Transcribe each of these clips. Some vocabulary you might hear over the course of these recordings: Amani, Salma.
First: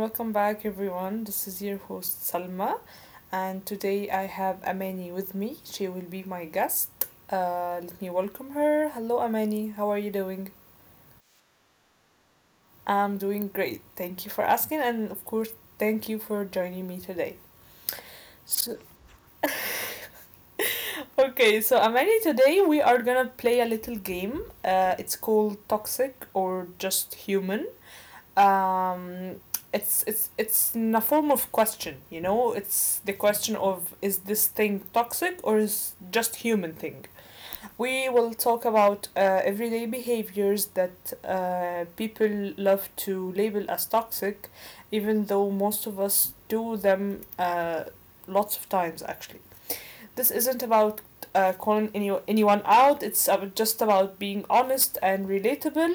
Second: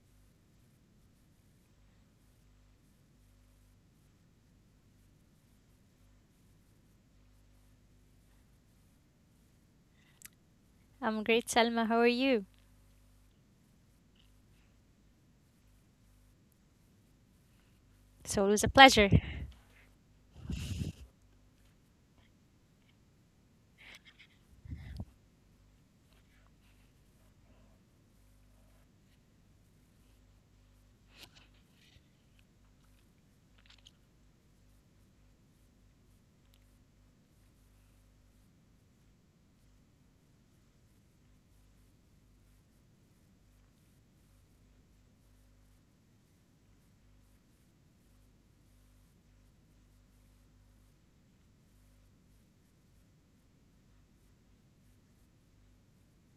welcome back, everyone. This is your host Salma, and today I have Amani with me. She will be my guest. Let me welcome her. Hello, Amani. How are you doing? I'm great, Selma. How are you? I'm doing great. Thank you for asking, and of course, thank you for joining me today. It's always a So, pleasure. okay, so Amani, today we are gonna play a little game. It's called Toxic or Just Human. Um, it's it's it's in a form of question, you know, it's the question of is this thing toxic or is just human thing. We will talk about everyday behaviors that people love to label as toxic, even though most of us do them lots of times, actually. This isn't about calling anyone out. It's just about being honest and relatable.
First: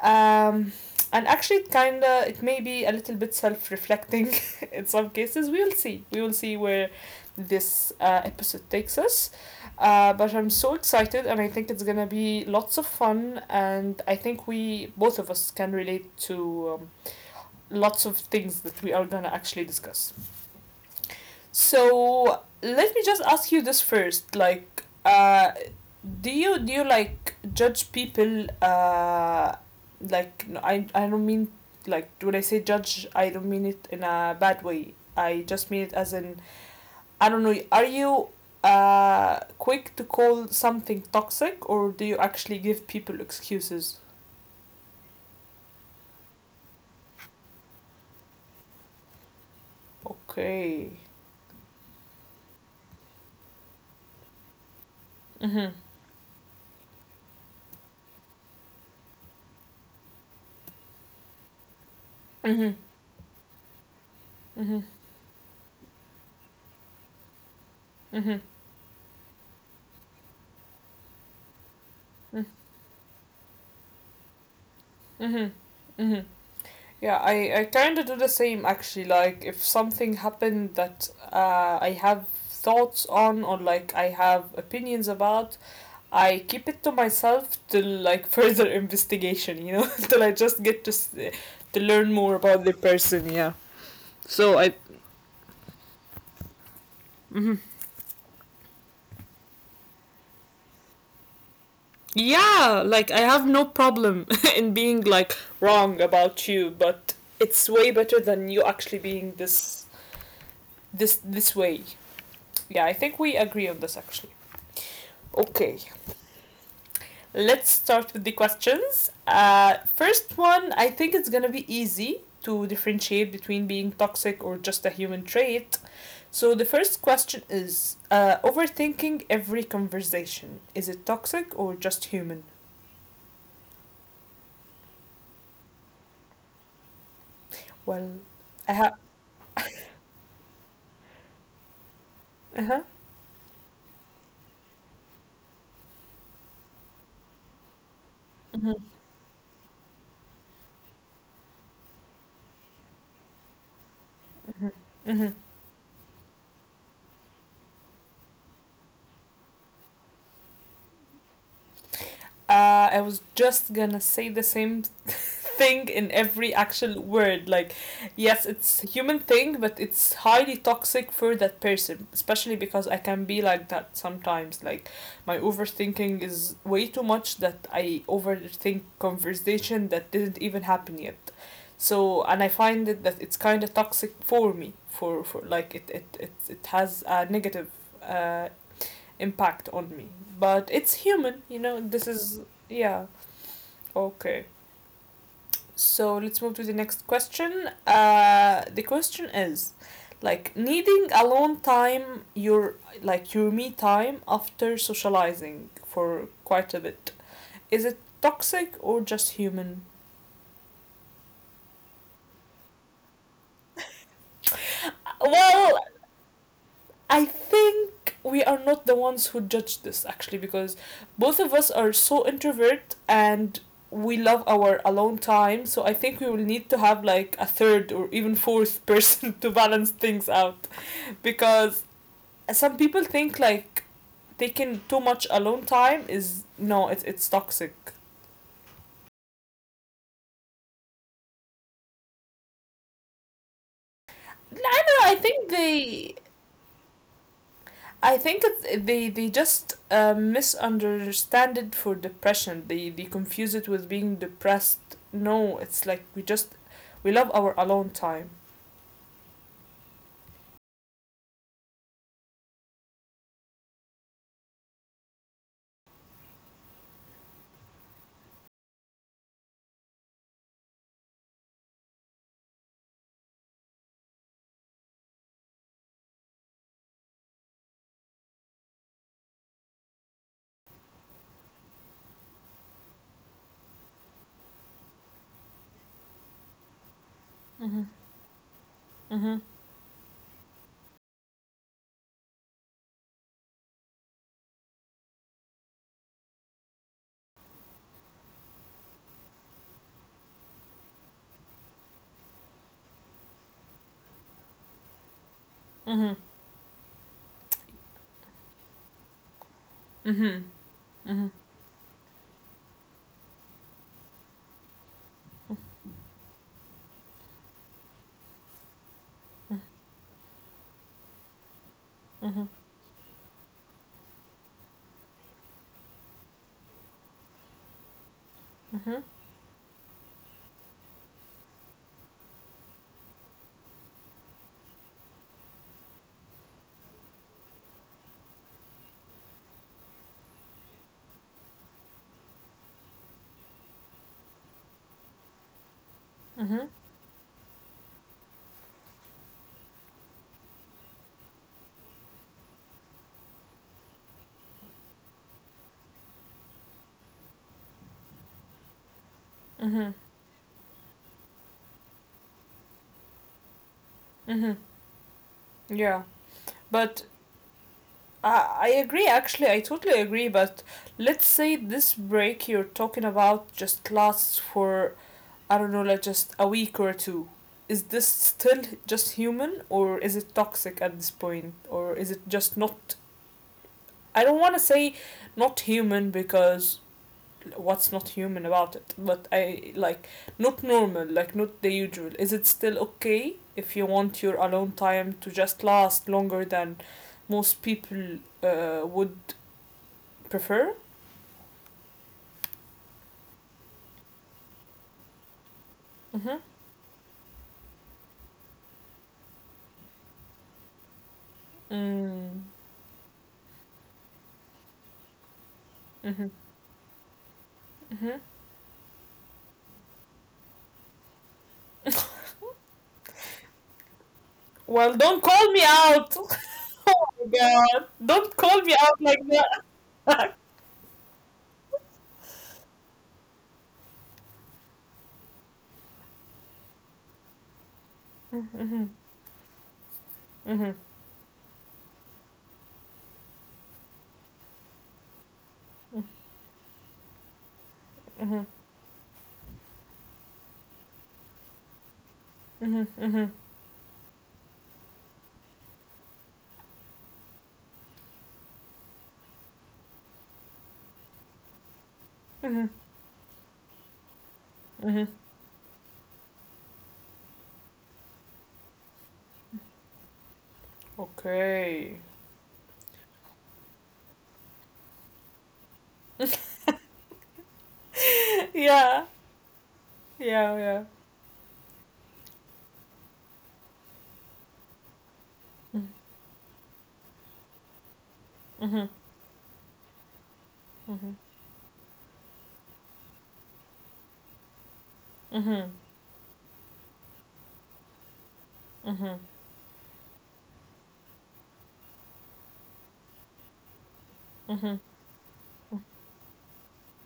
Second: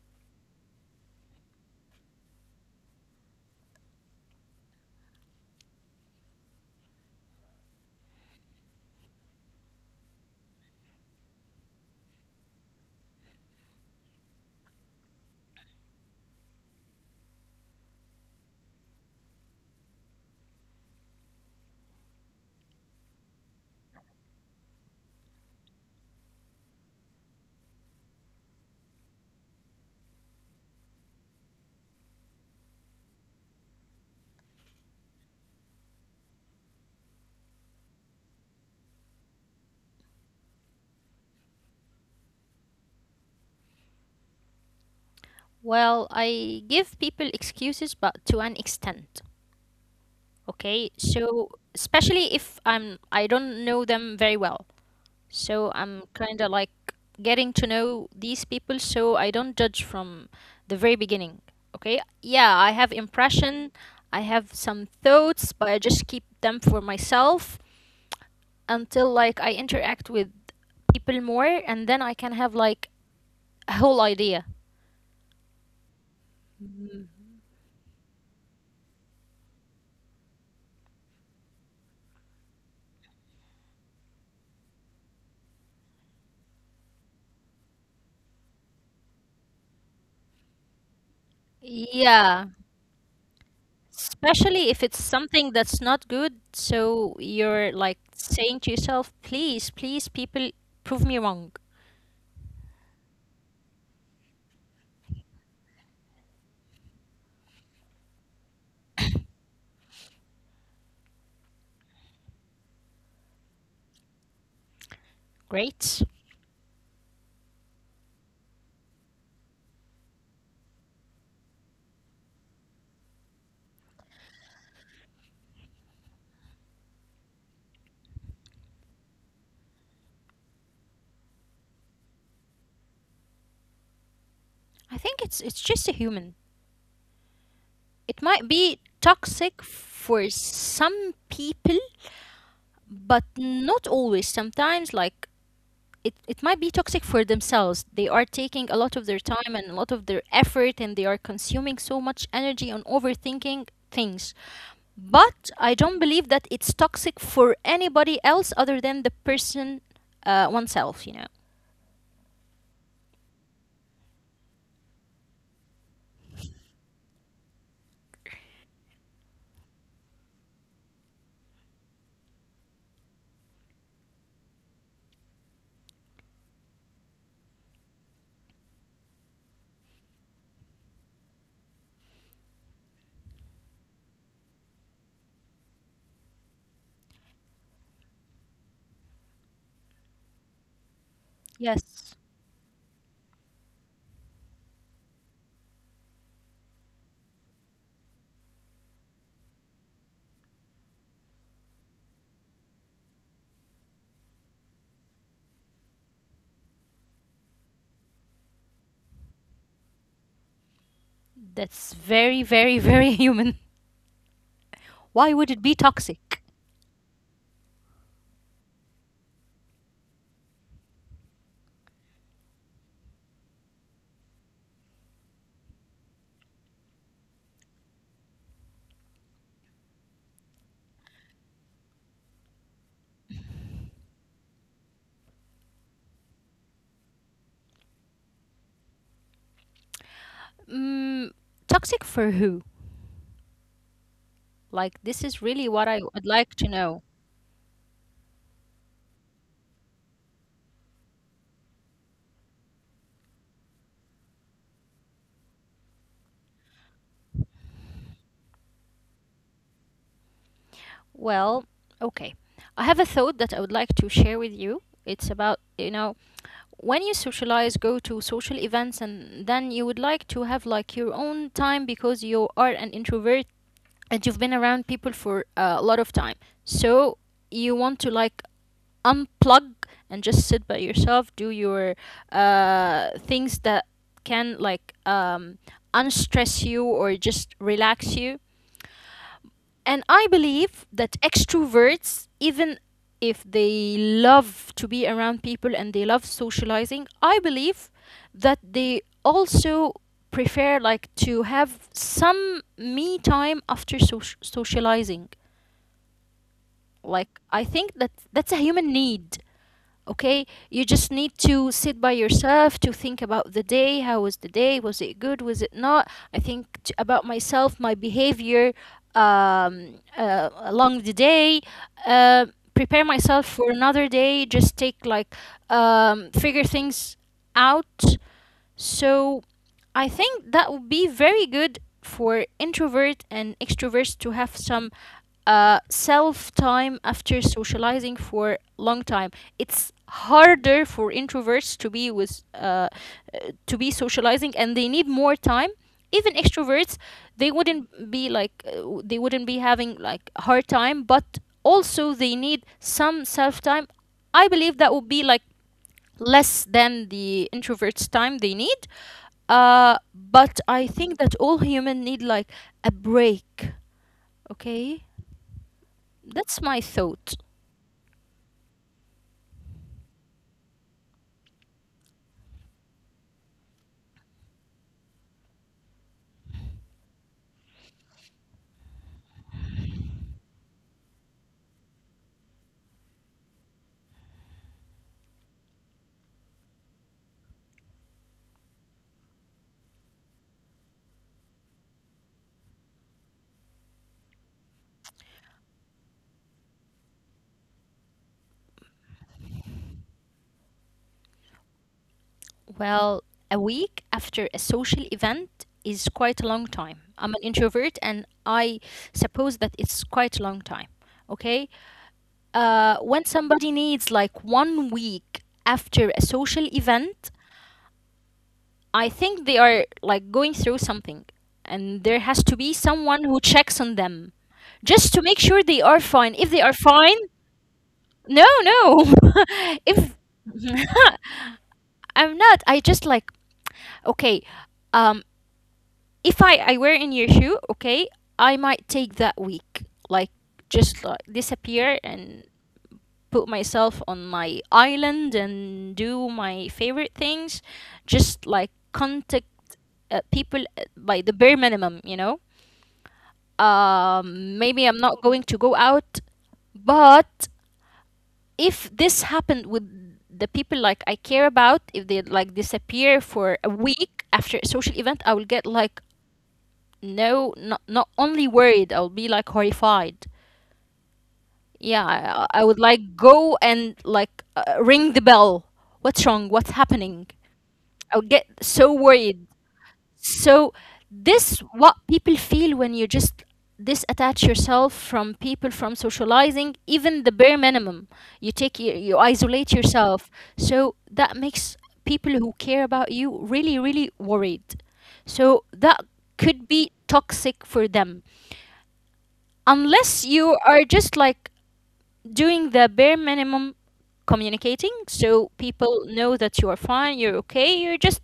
um, and actually, it kinda, it may be a little bit self-reflecting in some cases. We will see. We will see where this episode takes us. But I'm so excited, and I think it's gonna be lots of fun. And I think we, both of us, can relate to lots of things that we are gonna actually discuss. So let me just ask you this first. Like, do you like judge people? Like, no, I don't mean, like, when I say judge, I don't mean it in a bad way. I just mean it as in, I don't know. Are you quick to call something toxic, or do you actually give people excuses? Well, I give people excuses, but to an extent. Okay, Okay. so especially if I'm I don't know them very well, so Mhm. I'm kind of like getting to know these people, so I don't judge from the very beginning. Okay, yeah, I have Mhm. impression, I have some Mhm. thoughts, but I just keep them for myself Mhm. until like I interact with people more, and then I can have Mhm. like a whole idea. Mhm. Mhm. Yeah, I kind of do the same actually. Like, if something happened that I have thoughts on, or like I have opinions about, I keep it to myself till, like, further investigation, you know, till I just get to to Yeah, learn more about the person. Yeah. especially if it's So I. something that's not good. So you're like Mhm. saying to yourself, please, please, people, prove me wrong. Yeah, like I have no problem in being like wrong about you, but it's way better than you actually being this way. Yeah, I think we agree on this actually. Great. Okay, let's start with the questions. First one, I think it's gonna be easy to differentiate between being toxic or just a human trait. So the first question is, overthinking every conversation. Is it toxic or just human? I think it's just a human. It might Well, be I have. toxic for some people, Uh but huh. not always. Sometimes like it might be toxic for themselves. They are taking a lot of their Mm-hmm. time and a lot of their effort and they are consuming so much energy on overthinking things. But I Mm-hmm. don't believe that it's toxic for anybody else other than the person, oneself, you know. I was just gonna say the same thing in every actual word. Like, yes, it's a human thing, but it's highly toxic for that person, especially because I can be like that sometimes. Like, my overthinking is way too much that I overthink conversation that didn't even happen yet. So, and I find it that it's kind of toxic for me, for like it has a negative uh, impact on me. But Yes. it's human, you know, this is, yeah, okay. So let's move to the next question. The question is like needing alone time, your like your me time after socializing for quite a bit. Is it toxic or just human? That's very, very, very human. Why would it be toxic? Well, I think we are not the ones who judge this actually because both of us are so introvert and we love our alone time. So I think we will need to have like a third or even fourth person to balance things out because some people think like taking too much alone time is, no, it's toxic. Mm, toxic for who? Like, this is I don't really what I know. I would think like to know. they I think it, they just misunderstand it for depression. They confuse it with being depressed. No, it's like we just, we love our alone time. Well, okay. I have a thought that I would like to share with you. It's about, you know, when you socialize, go to social events, and then you would like to have like your own time because you are an introvert and you've been around people for a lot of time, so you want to like unplug and just sit by yourself, do your things that can like unstress you or just relax you. Mhm. And I Mhm. believe that extroverts, even if they love to be around people and they love socializing, I believe that they also prefer like to have some me time after socializing. Like, I think that that's a human need. Okay, you just need Mhm. to sit by Mhm. yourself to think about the day, how was the day, was it good, was it not. I think about myself, my behavior, along the day, uh, prepare myself Mhm. for another day, just take like figure things out. So I Mhm. think that would be very good for introvert and extroverts to have some self time after socializing for long time. It's harder for introverts to be with to be socializing, and they need more time. Even extroverts, they Mhm. wouldn't be like they wouldn't be having like a hard time, but also they need some self time. I believe that would be like less than the introverts time they need, but I Mhm. think that all human need like a break. Okay, Mhm. that's my Yeah, thought. but I I agree. Actually, I totally agree. But let's say this break you're talking about just lasts for, I don't know, like just a week or two. Is this still just human or is it toxic at this point? Or is it just not. I don't want to say not human because what's not human about it, but I like not normal, like not the usual. Is it still okay if you want your alone time to just last longer than most people would prefer? Well, a week after a social event is quite a long time. I'm Mm-hmm. an introvert, and I suppose that it's quite a long time. Okay, when Mm-hmm. somebody needs like one week after a social event, Mm-hmm. I think they are like going through something, and there has to be someone who checks on them just to make sure they are Well, don't fine. If they call are me fine, out. Oh no, my god. no. Don't call me out if like that. I'm not, I just like okay. Um, if I were in your shoe, okay, I might take that week, Mhm, like just like mhm, disappear and put myself on my island and do my favorite things, just like contact mhm, people by the bare minimum, you know. mhm, mhm, Maybe I'm not going to go out, but if this happened with the people like I care about, if they like disappear for a mhm, week after a social event, I will get like mhm. no, not only worried, I will be like horrified. Yeah, I would Okay. like go and like ring the bell. What's wrong? What's happening? I would get so worried. Yeah. So this Yeah, what yeah. people feel when you just disattach yourself from people, from socializing, Mhm, even the bare minimum. You take you isolate mhm, yourself, so that makes people mhm, who care about you really, really worried. So that could mhm, be toxic for them, unless mhm, you are just like doing the bare minimum, communicating so people know that you are fine, you're okay, you're just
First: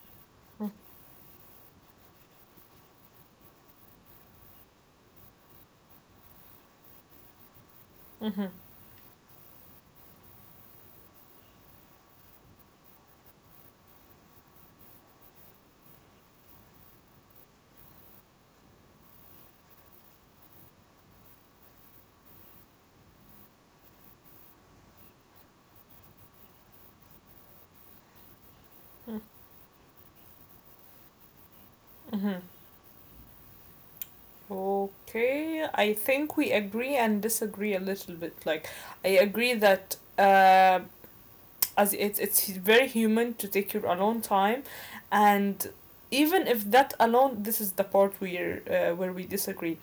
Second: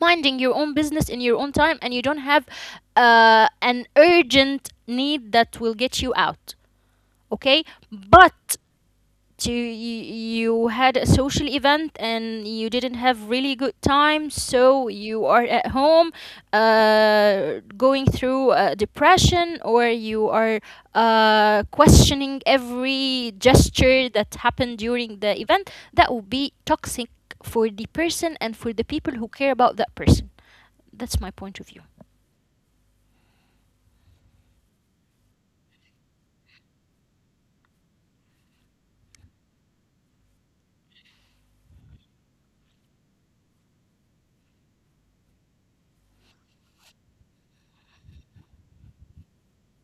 minding your own business in your own time, and you don't have an urgent need that will get you out. Okay, mhm, but to, you, you had a social event and you didn't have really good time, so you are at home going through depression, or you are questioning every gesture that happened during the event. That would be toxic for the person and for the people who care about that person. That's my point of view. mhm. Okay, I think we agree and disagree a little bit. Like, I agree that, as it's very human to take your alone time, and even if that alone, this is the part where we disagree,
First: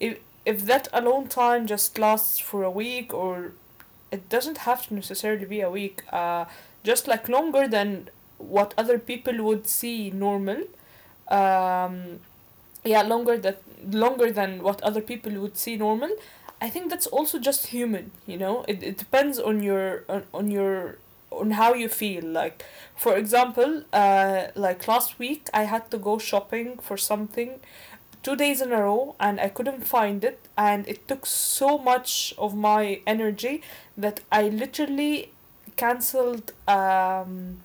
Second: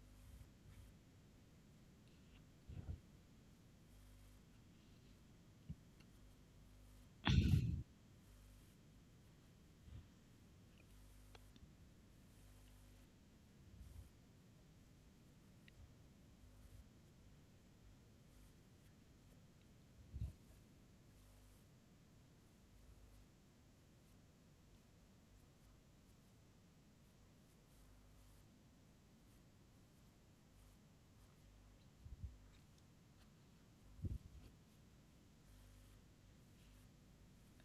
if if that alone time just lasts for a week, or it doesn't have to necessarily be a week, just like longer than what other people would see normal. um yeah longer that Longer than what other people would see normal. I think that's also just human, you know. It depends on your, on your, on how you feel, like. For example, like last week I had to go shopping for something two days in a row and I couldn't find it, and it took so much of my energy that I literally cancelled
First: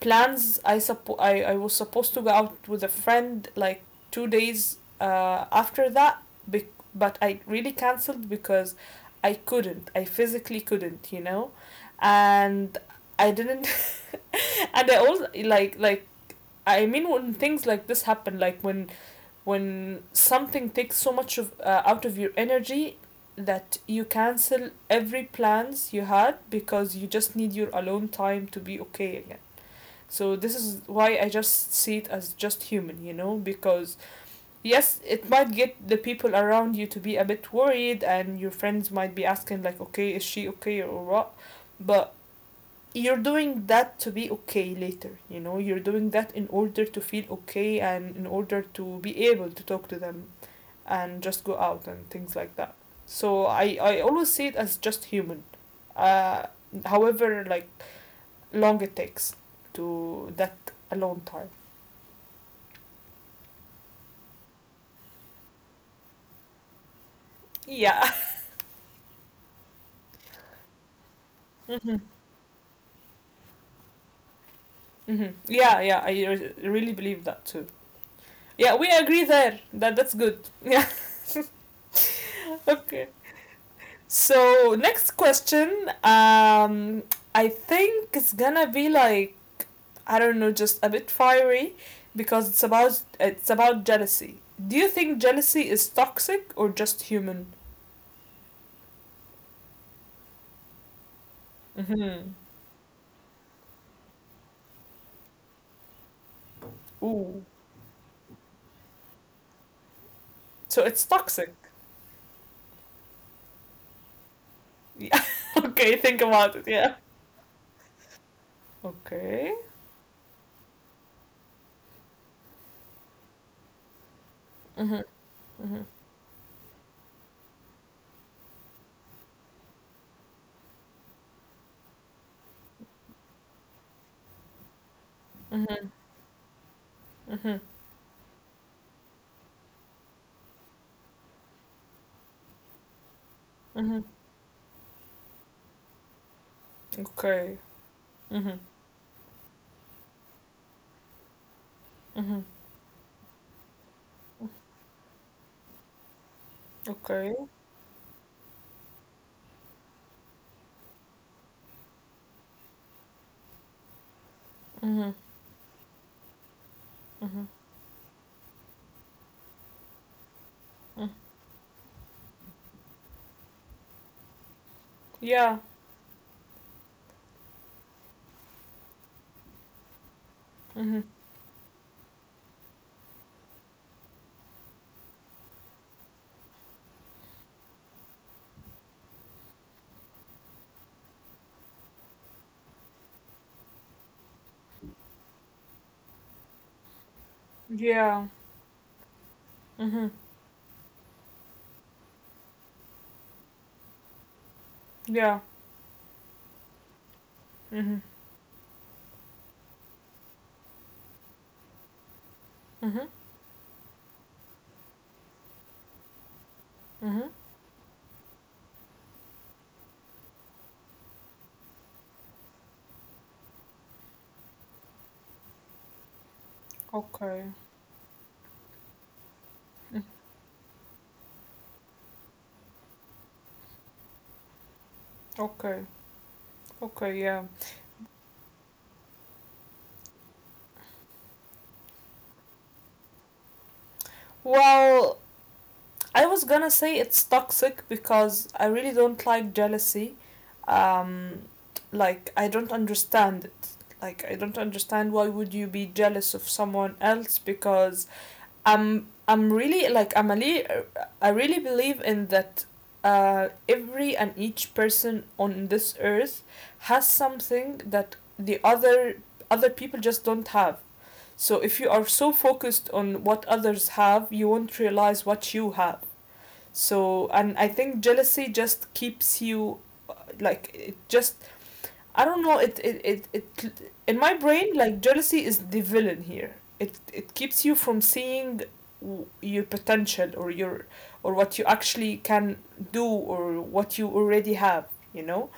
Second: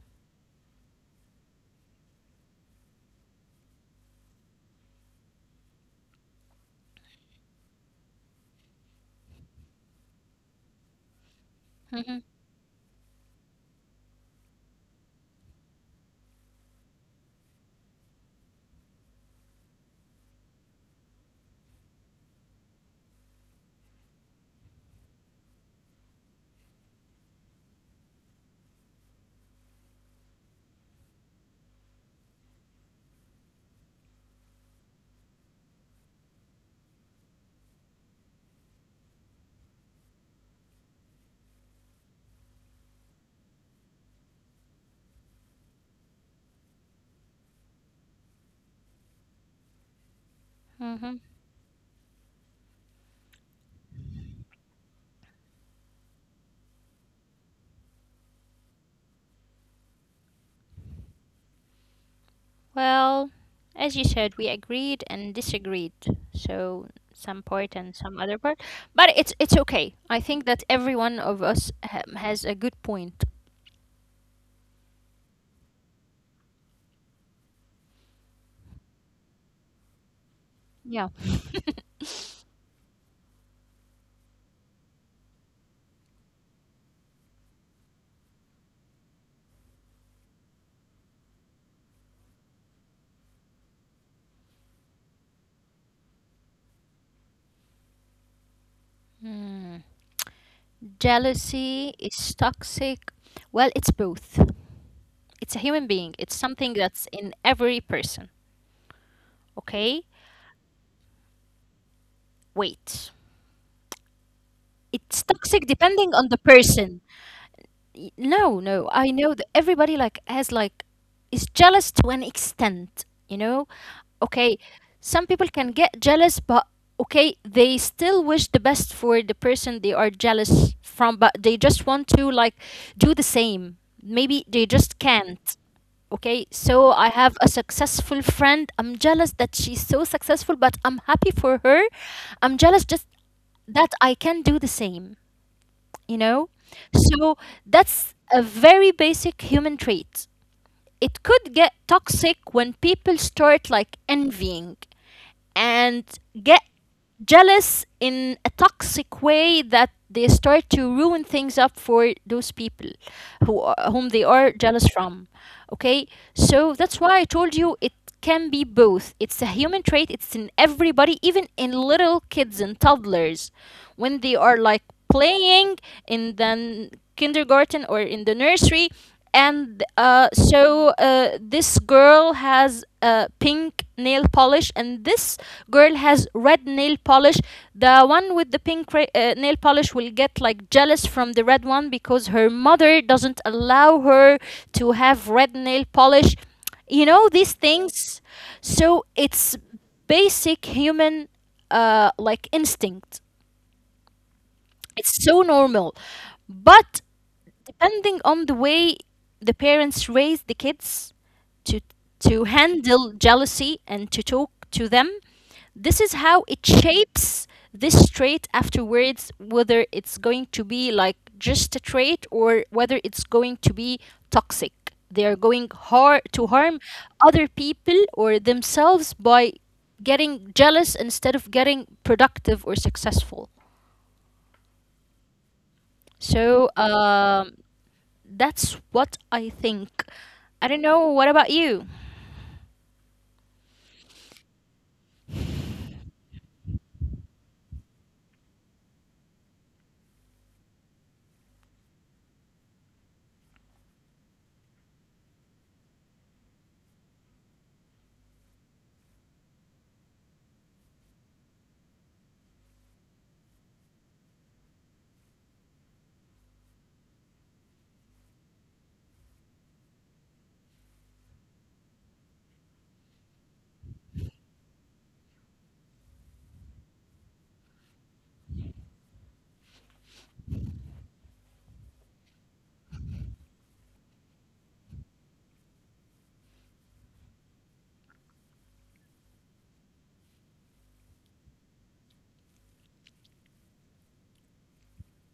plans. I was supposed to go out with a friend like two days after be- but I really cancelled because I couldn't, I physically couldn't, you know. Hmm. And I didn't and I also like, I mean when things like this happen, like when something takes so much of, out of your energy, that you cancel every plans you had because you just need your alone time to be okay again. So this is why I just see it as just human, you know, because yes, it might get the people around you to be a bit worried, and your friends might be asking like, okay, is she okay or what? But you're doing that to be okay later, you know, you're doing that in order to feel okay and in order to be able to talk to them Hmm. and just go out and things like that. So I always see it as just human. Uh, however like long it takes to that, a long time. Well, as you said, we agreed and disagreed. So some part and Yeah. some other part, but it's okay. I think that every one of us Hmm. Has a good point. Hmm. Yeah, yeah, really believe that too. Yeah, we agree there. That that's good. Yeah. Yeah. Okay. So, next question, um, I think it's gonna be like, I don't know, just a bit fiery because it's about, it's about jealousy. Do you think jealousy is toxic or just human? Mm. Jealousy Mhm. is toxic. Well, it's both. It's a human being. It's something that's Ooh. in every person. Okay? So it's toxic. Wait. Yeah. It's Okay, toxic think depending about it. on the Yeah. person. No, no. I Okay. know that everybody like has like, is jealous to an extent, you know? Okay, Mhm. some Mhm. people can get jealous, but okay, they still wish the best for the person they are jealous from, but they just want to like do the same. Maybe they just can't. Mhm. Okay, so I Mhm. have a successful friend. I'm jealous that she's so successful, but I'm happy for her. I'm jealous just Mhm. that I can do the same, you know? Okay. So that's Mhm. a very basic human trait. It could get Mhm. toxic when people start like envying and get Okay. jealous in a toxic way, that they start to ruin things up for those people who are, whom they are Mhm. jealous from. Okay? So that's Mhm. why I told you it can be both. It's a human trait, it's in Mm. everybody, even in little kids and toddlers, when they are like Yeah. playing in the kindergarten or in the nursery, and Mhm. This girl has pink nail polish and this girl has red nail polish. The one with the pink nail polish will get like jealous from the red one because her mother doesn't allow her to have red nail polish, you know, these Yeah. things. So it's Mhm. basic human, like instinct. Yeah. It's so normal. But Mhm. depending on the way the parents raise the kids to Mhm. handle jealousy and to talk to them, this is how it Mhm. shapes this trait afterwards, whether it's going to be like just a trait or whether it's going to be toxic. They are going to harm Okay. other people or themselves by Mm. getting jealous instead of getting productive or successful. Okay. So Okay. Yeah. That's what I think. I don't know. What about you? Well, I was gonna say it's toxic because I really don't like jealousy. Um, like I don't understand it. Like I don't understand why would you be jealous of someone else, because I'm really like I really believe in that every and each person on this earth has something that the other people just don't have. So if you are so focused on what others have, you won't realize what you have. So, and I think jealousy just keeps you, like it just, I don't know. It in my brain, like jealousy is the villain here. It keeps you from seeing your potential or your, or what you actually can do or what you already have. You know.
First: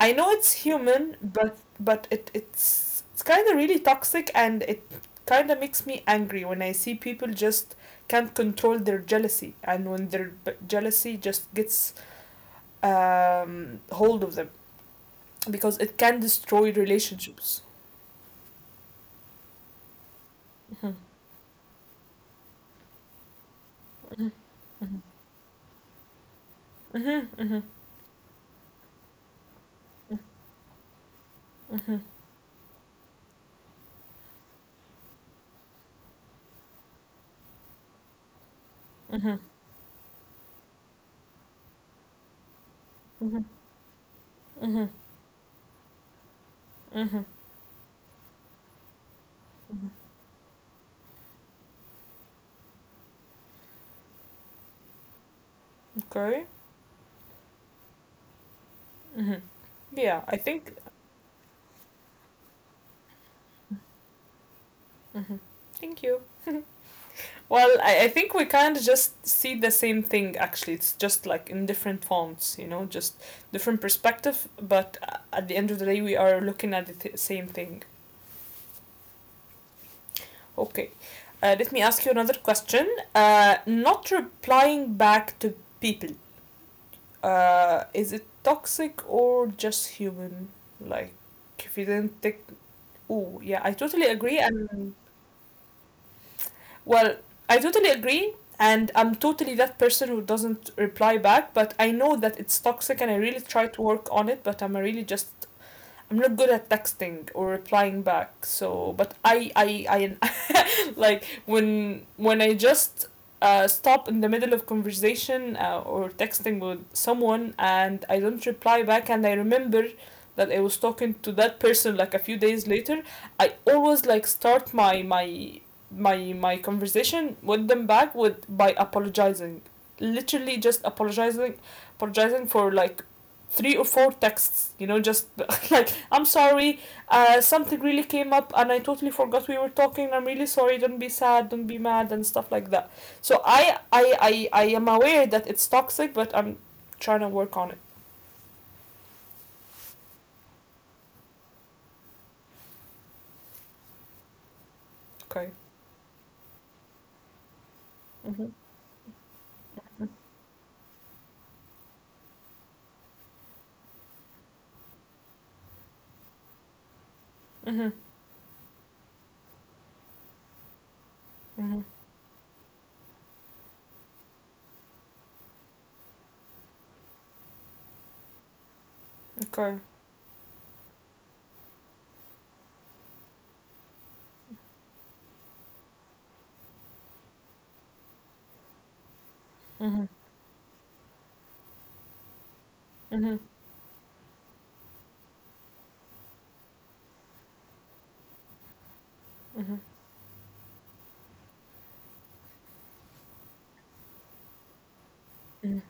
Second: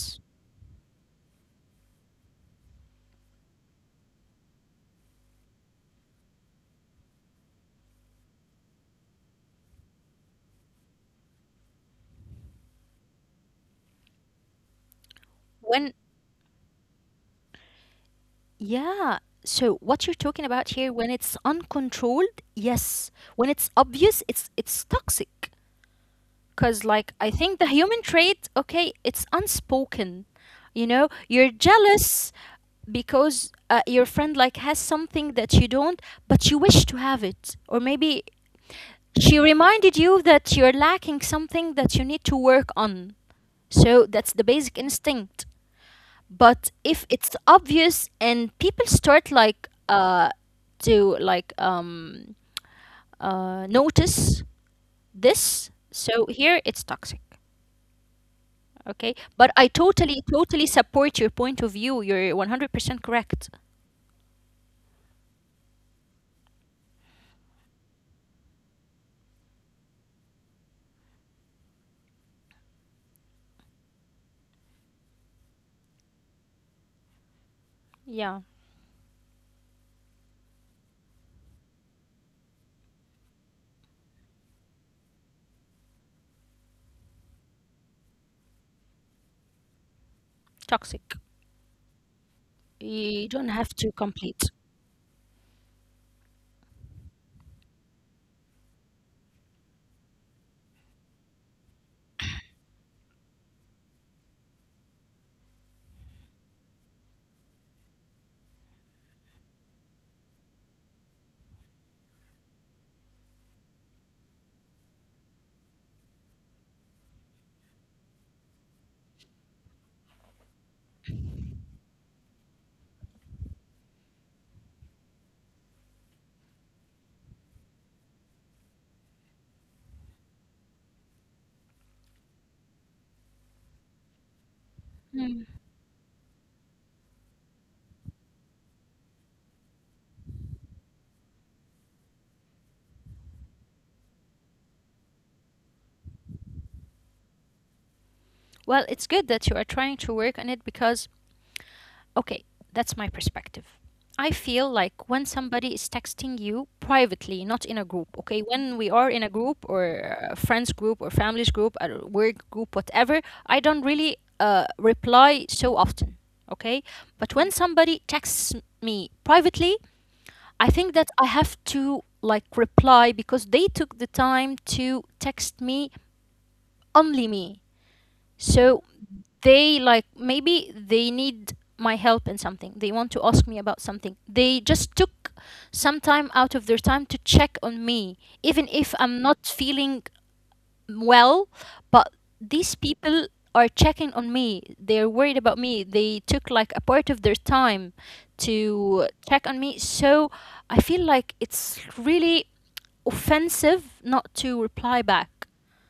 I know it's human, but it's kind of really toxic, and it kind of makes me angry when I see people just can't control their jealousy and when their jealousy just gets hold of them, because When, it can destroy relationships. yeah. So what you're talking about here, Okay. when it's uncontrolled, yes. When it's obvious, it's toxic. Cause like I think the human trait, okay, it's unspoken. You know, you're jealous because your friend like has something that you don't, but you wish to have it, or maybe she reminded you that you're lacking something that you need to work on. So that's the basic instinct. But if it's obvious and people start like to like notice this, so here it's toxic. Okay? But I totally Yeah, I totally think. support your point of view. You're 100% correct. Thank you. Well, I think we kind of just see the same thing actually. It's just like in different fonts, you know, just different perspective, but at the end of the day, we are looking at the same thing. Yeah, Okay. Let me ask you another question. Not replying back to people. Is it toxic or just human? Like, toxic. if you didn't take. You Oh, don't yeah, I have to totally agree. complete. And, well, I totally agree. And I'm totally that person who doesn't reply back, but I know that it's toxic and I really try to work on it, but I'm really just, I'm not good at texting or replying back. So, but I like when I just stop in the middle of conversation or texting with someone and I don't reply back and I remember that I was talking to that person like a few days later, I always like start my conversation with them back with by apologizing. Literally just apologizing apologizing for like three or four texts, just Mm. like I'm sorry, something really came up and I totally forgot we were talking. I'm really sorry. Don't be sad. Don't be mad and stuff like that. So I am aware that it's toxic, but I'm trying to work on it. Well, it's good that you are trying to work on it because okay, that's my perspective. I feel like when Okay. somebody is texting you privately, not in a group, okay? Mhm. When we are in a group or a friends group or families group, a work group, whatever, I don't really reply so often, okay? But when Mhm. somebody texts me privately, I think that I have Mhm. to like reply because they took the time to text me, only me. So Okay. they like maybe they need my help in something. They want to ask me about something. They just took some time out of their time to check on me even if I'm not feeling Mhm. well. But these people Mhm. are checking on me, they're worried about me, they took like a part of their time to check on me. Mhm. So I feel like it's really offensive not to reply back. Mhm.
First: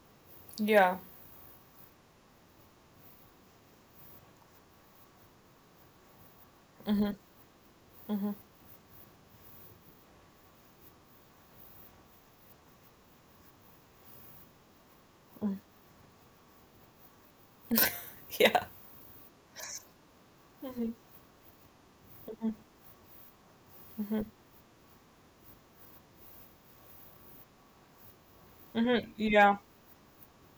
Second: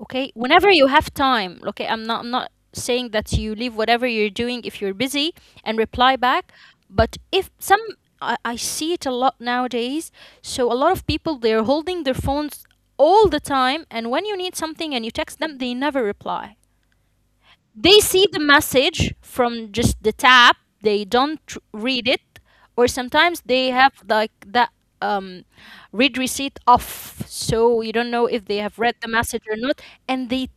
Okay, whenever you Yeah. have time. Okay, I'm not saying that you leave whatever you're doing if you're busy and reply back. Mhm. But if some Mhm. I see it a lot nowadays. So a lot of people, they're holding their phones all the time, and when you need something and you text them, Mhm. they never reply. They see the Yeah. message from just the tap. Mhm. They don't tr- read it. Mhm. Or sometimes they have Mhm. like that um read receipt off, so you don't know if they have read the Mhm. message or Yeah. not. And they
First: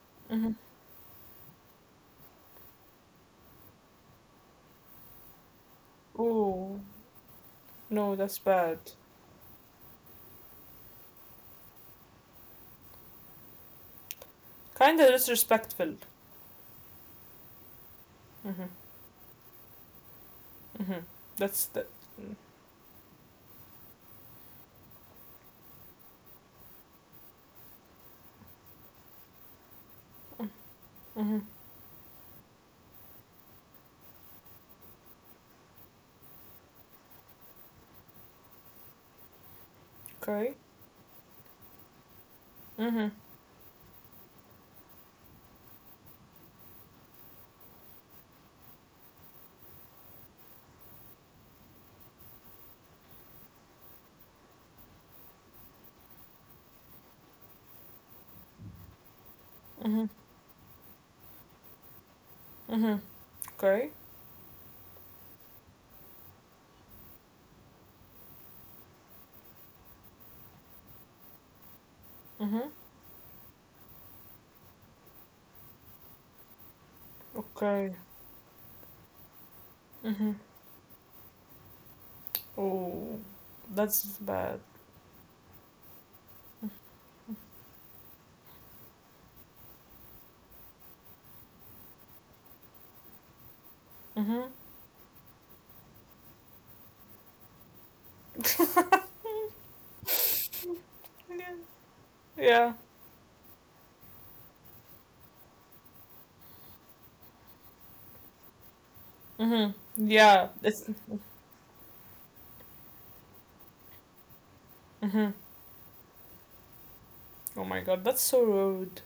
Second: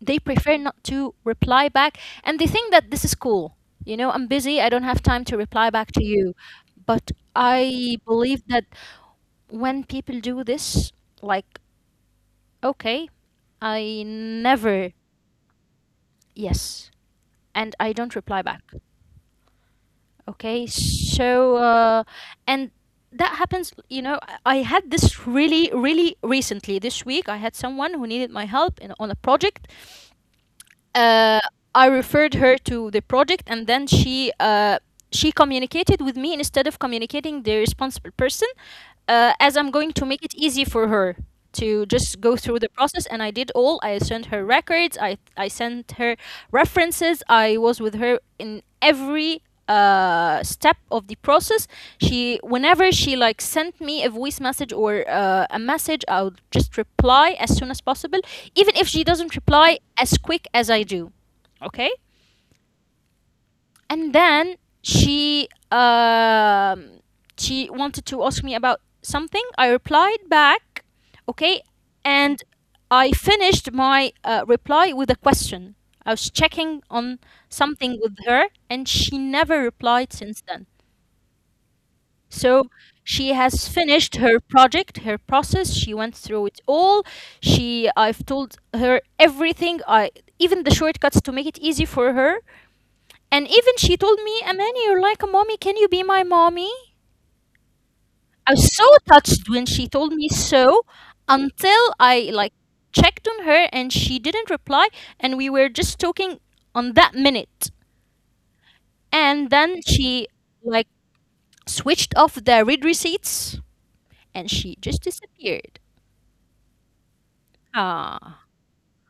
they Mhm. prefer not to reply back, and they think that this is cool. You know, I'm busy, I don't have time to reply back to you. Oh, But I no, that's believe that bad. when people do this, like, okay, I never. Kinda disrespectful. Yes. And I don't reply back. Mhm. Okay. Mhm. That's that. And that happens, you know. I had this really really recently. This week I had someone who needed my help in, on a project. uh, I referred her to the project, and then she communicated with me instead of communicating the responsible person, as I'm going to make it Okay. easy for her to just go through the process. Mhm. And I did all. I sent her records. I sent her references. I was with her in every step of the process. She, whenever she like sent me a voice message or a message, I would just reply as soon as possible, even if she doesn't reply Mhm. as quick as I do. Okay. Mhm. Okay. And then she um, she wanted to ask me about something. I replied back. Okay. And Mhm. I finished my reply with a question. I was checking on Okay. something with her, and she never replied Mhm. since then. So Oh, she has that's finished her bad. project, her process. She went through it all. She, I've told her everything. I even the shortcuts to make it easy for her. And even she told me, Mhm. "Amani, you're like a mommy. Can you be my mommy?" I was so touched when she told me so. Until I like Yeah. checked on her and she didn't reply, and we were just talking on that minute. And Mhm. then she Yeah. like It's. switched off the read receipts and she just Mhm. disappeared. Oh my god, that's Ah, so rude.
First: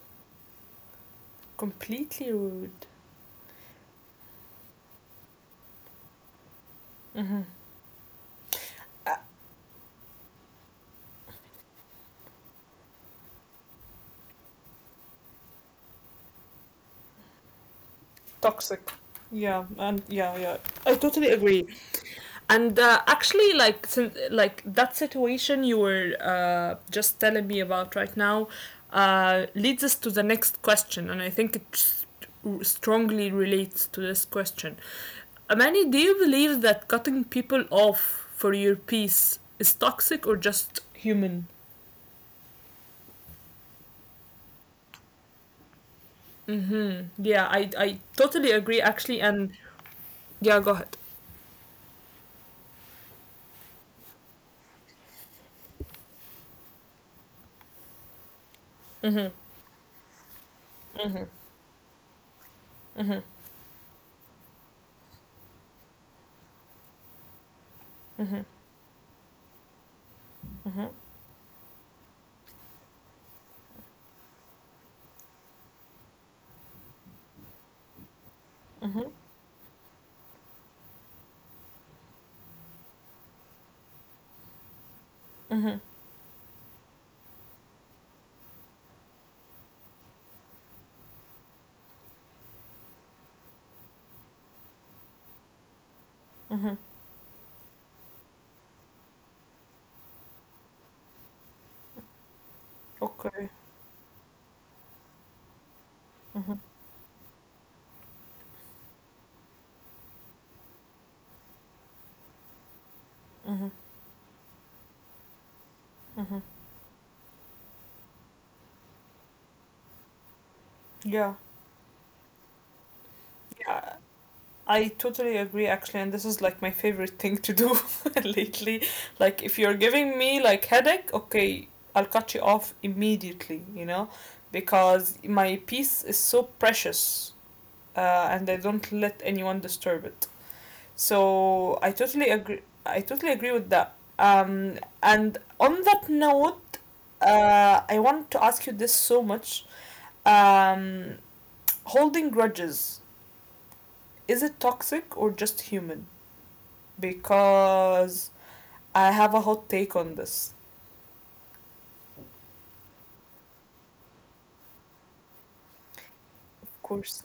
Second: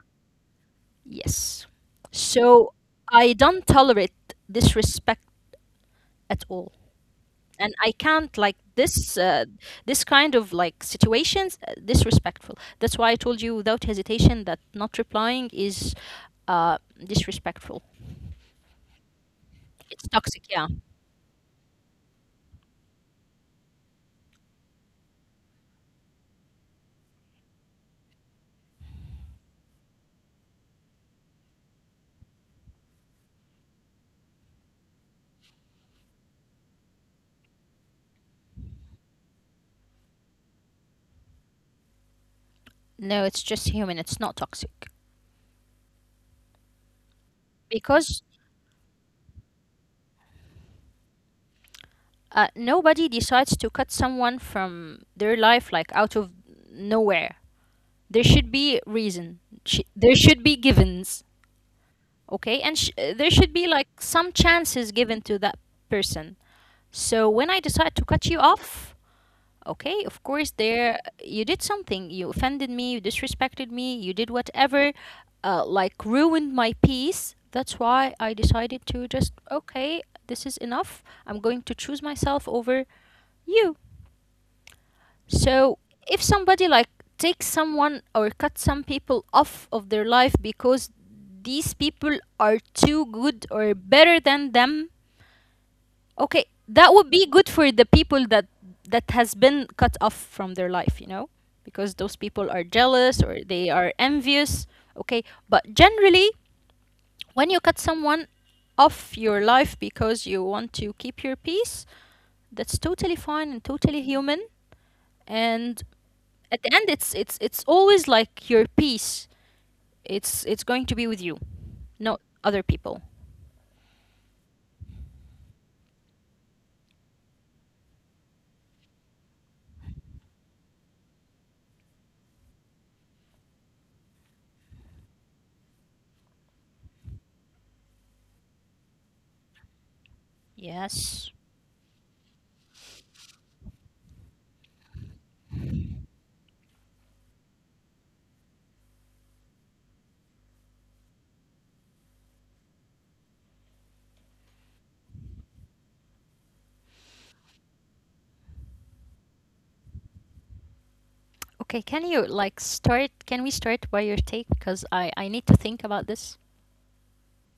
yes. Completely rude. So I don't tolerate disrespect at all, Mhm. and I can't like this Ah, this kind of like situations disrespectful. That's why I told you without hesitation that not replying is uh, disrespectful. toxic. Yeah. And It's yeah, toxic, yeah. yeah. I totally agree. And actually, like since, like that situation you were just telling me about right now leads us to the next question, and I think it strongly relates to this question. Amani, do you believe that cutting people off for your peace is toxic or just human? No, it's just human. It's not toxic Hmm. Yeah, I because totally agree actually, and yeah, go ahead. Nobody decides to cut someone from their life like out of nowhere. There should be reason. Mm-hmm. There should be givens. Mm-hmm. Okay, and there should Mm-hmm. be like some chances given to that person. So when I decide to cut you off, okay, of course there Mm-hmm. you did something. You offended me, you disrespected me, you did whatever, like ruined my peace. That's why I decided to just Mm-hmm. okay, this is enough. I'm going to choose myself over you. So, Mm-hmm. if somebody like takes someone or cuts some people off of their life because these people are too good or better than them, okay, that would Mm-hmm. be good for the people that that has been cut off from their life, you know, because those people are jealous or they Okay. are envious, okay? But generally, Mm-hmm. when you cut someone off your life because you want to keep your peace, that's totally fine and totally Mm-hmm. human. And at the Mm-hmm. end, it's always like your peace. It's going to be with you, Yeah, not other people. yeah, I totally agree actually, and this is like my favorite thing to do lately. Like, if you're giving me like headache, okay, I'll cut you off immediately, you know, because my peace is so precious, and I don't let anyone disturb it. Yes. So I totally agree. I totally agree with that. And on that note, I want to ask you this so much. Um, holding grudges. Is it toxic or just human? Because I have a hot take on this. Okay, can you like start, can we start by your take? Because I need to think about this. Of course.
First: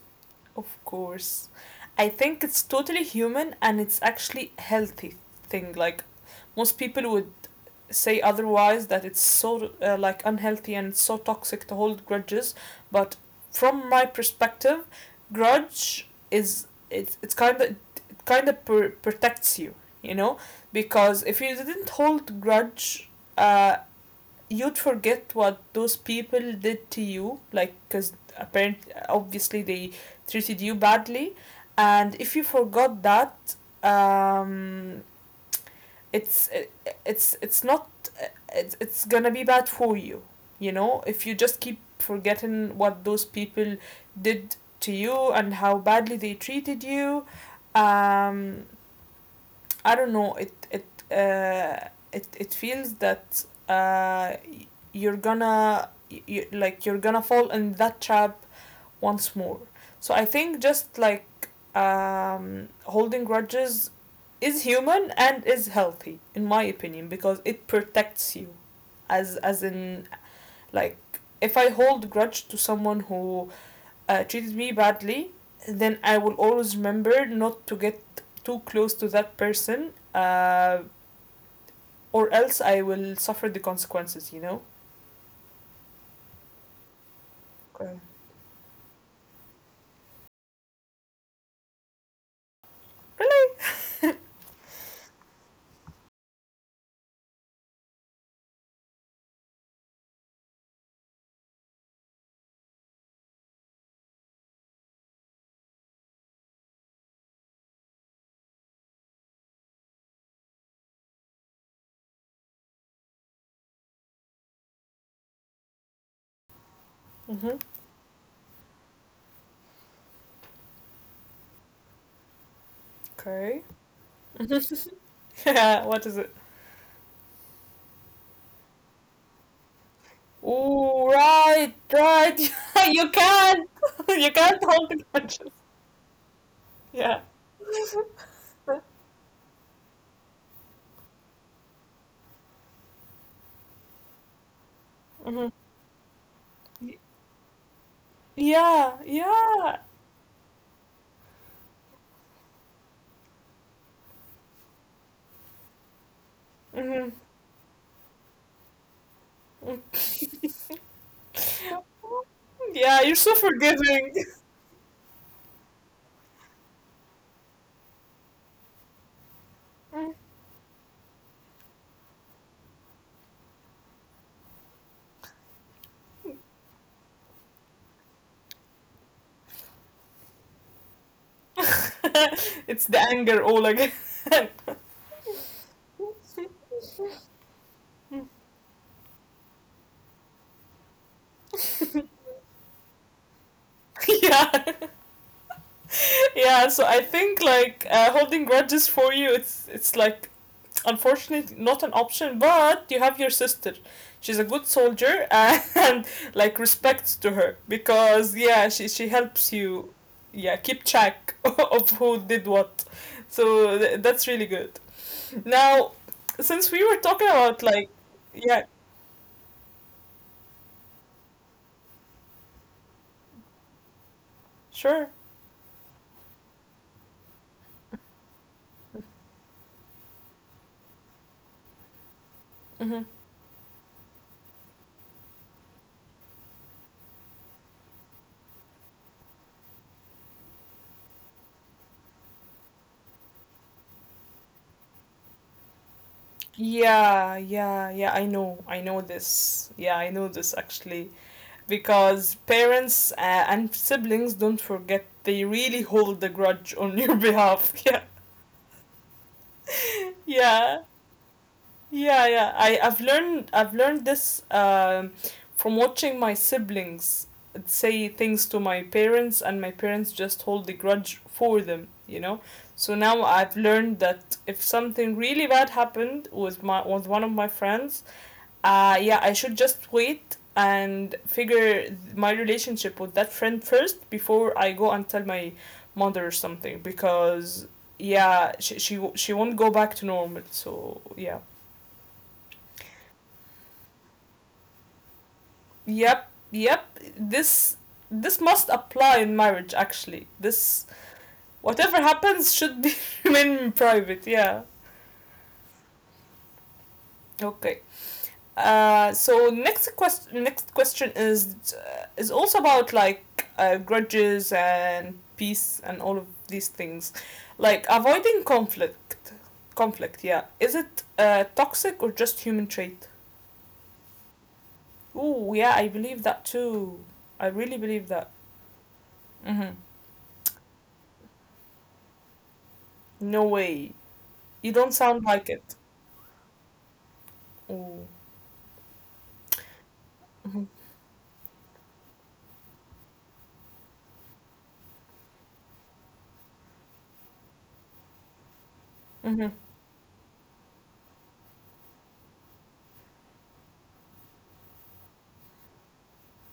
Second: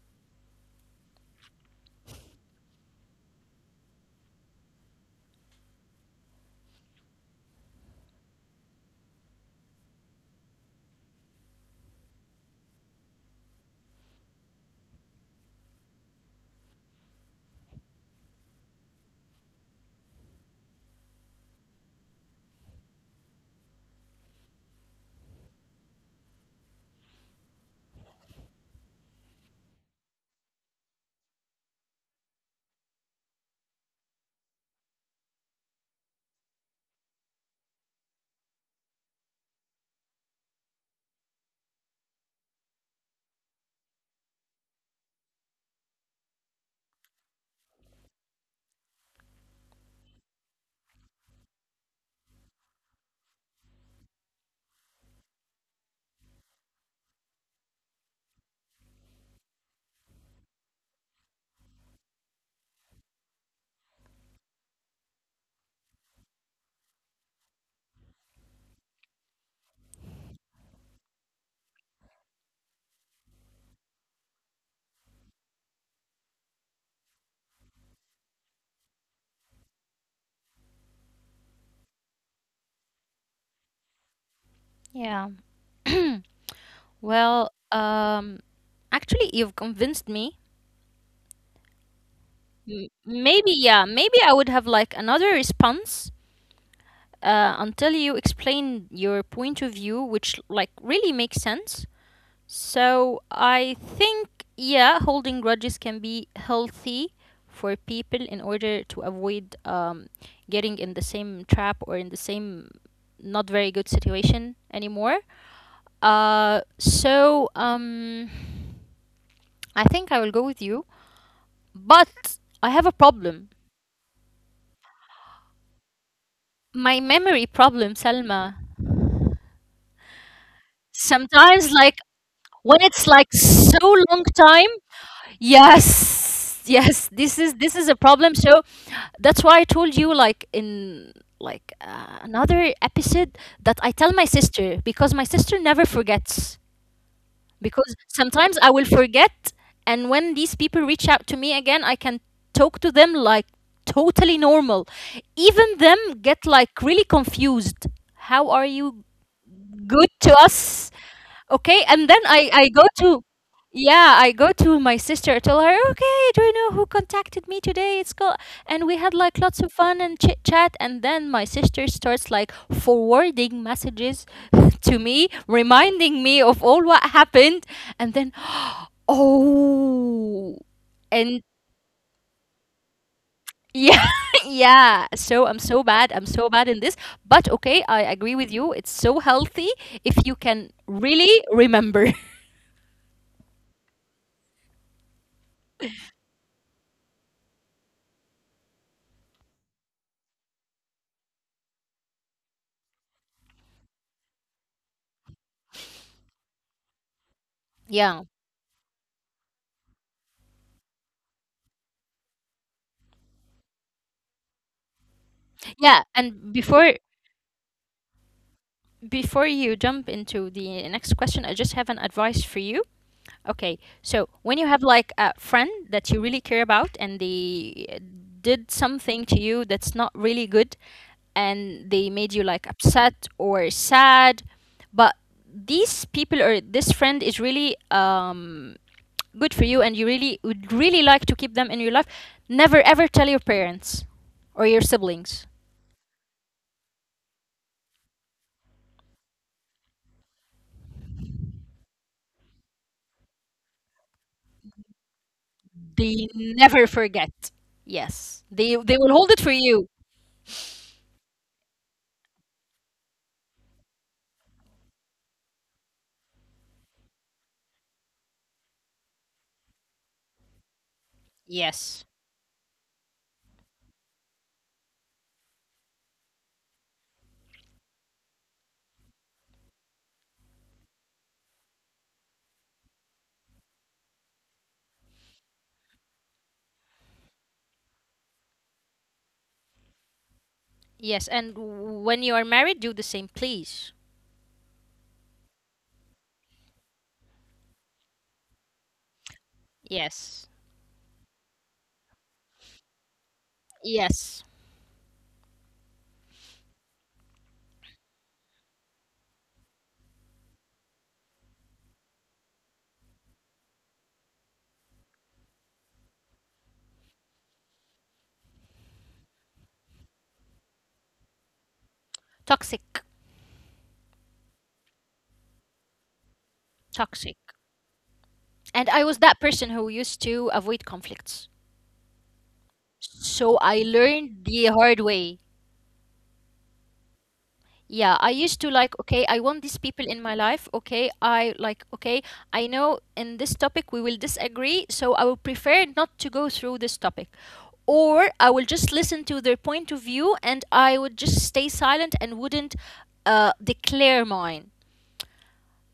Of course. I think it's totally human and it's actually healthy thing. Like most people would say otherwise that it's so like unhealthy and it's so toxic to hold grudges, but from my perspective, grudge is it's kind of it kind of protects you, you know? Because if you didn't hold grudge uh, you'd forget what those people did to you, like, because apparently, obviously, they treated you badly, and if you forgot that, um, it's it's not it's it's gonna be bad for you, you know. If you just keep forgetting what those people did to you and how badly they treated you, um, I don't know. Uh, it feels that you're gonna you, like you're gonna fall in that trap once more. So I think just like holding grudges is human and is healthy in my opinion because it protects you as in like if I hold grudge to someone who treated me badly, then I will always remember not to get too close to that person, or else I will suffer the consequences, you know? Yeah. Okay. Well, actually, you've convinced me. Maybe, yeah, maybe I would have like another response until you explain your point of view, which like really makes sense. So I think, yeah, holding grudges can be healthy for people in order to avoid getting in the same trap or in the same not very good situation anymore. Uh, Mm-hmm. so um, I think I will go with you, but I Okay. have a problem. Yeah, what is it? My memory problem, Salma. Oh right, right. Sometimes, like You when can't. it's like You so can't hold it long conscious. time. Yeah. Yes, yes. This is a problem. So that's why I told you, like in like another episode, that I tell my Mhm. sister because my sister never Y- forgets. Because Yeah, sometimes I will yeah. forget, and when these people reach out to me again, I can talk to them like totally normal. Even them Hmm. get like really confused. How are you good to us? Okay, and then Yeah, you're I so I go to forgiving. yeah, I go to my sister. I tell her, okay, do you know who contacted me today? It's called, and we had like lots of fun and chit chat. And then my sister starts like forwarding messages to me, reminding me of all what happened. And then, oh, and It's the anger all again. yeah, yeah. So I'm so bad. I'm so bad in this. But okay, I agree with you. It's so healthy if you can really remember. Yeah. Yeah, so I think like holding grudges for you, it's like unfortunately not an option. But you have your sister. She's a good soldier and, and like respects to her because Yeah. yeah, she helps you, yeah, keep track of who did what. So that's really good. Now, Yeah, and since we before were talking about like, yeah, before you jump into the next question, I just have an advice for you. Okay, so when you have sure. like a friend that you really care about and they did something to you that's not really good and they made you Hmm. like upset or sad, but these people or this friend is really good for you and you really would really like to keep them in your life, never ever tell your parents or your siblings. Yeah, yeah, yeah, I know. I know this. Yeah, I know this actually. Because parents and siblings don't forget, they really hold the grudge on They your behalf. never Yeah, forget. Yes. They will hold it for you. yeah, yeah, yeah, I've learned I've learned this from watching my siblings say things to my parents and my parents just hold the grudge for them, you know. So Yes. now I've learned that if something really bad happened with my with one of my friends, yeah, I should just wait and figure my relationship with that friend first before I go and tell my mother or something because yeah, she she won't go back to normal. So yeah, Yes. And when you are married, do the same, please. yep, yep. This this must apply in marriage actually. This Yes. whatever happens should be remain private. Yeah. Yes. Okay. So next question, next question is also about like grudges and peace and all of these things, like avoiding conflict conflict, yeah, is it toxic or just human trait? Toxic. Ooh, yeah, I believe that too. I really believe Toxic. that. And Hmm. I was that person who used to avoid conflicts. No way. So I You don't learned sound the like hard it. way. Ooh. Yeah, I used to like, okay, I want these Hmm. people in my life. Okay, I like, okay, I know in this topic we will disagree, so I will prefer not to go through this topic. Or I will Hmm. just listen to their point of view and I would just stay silent and wouldn't declare mine.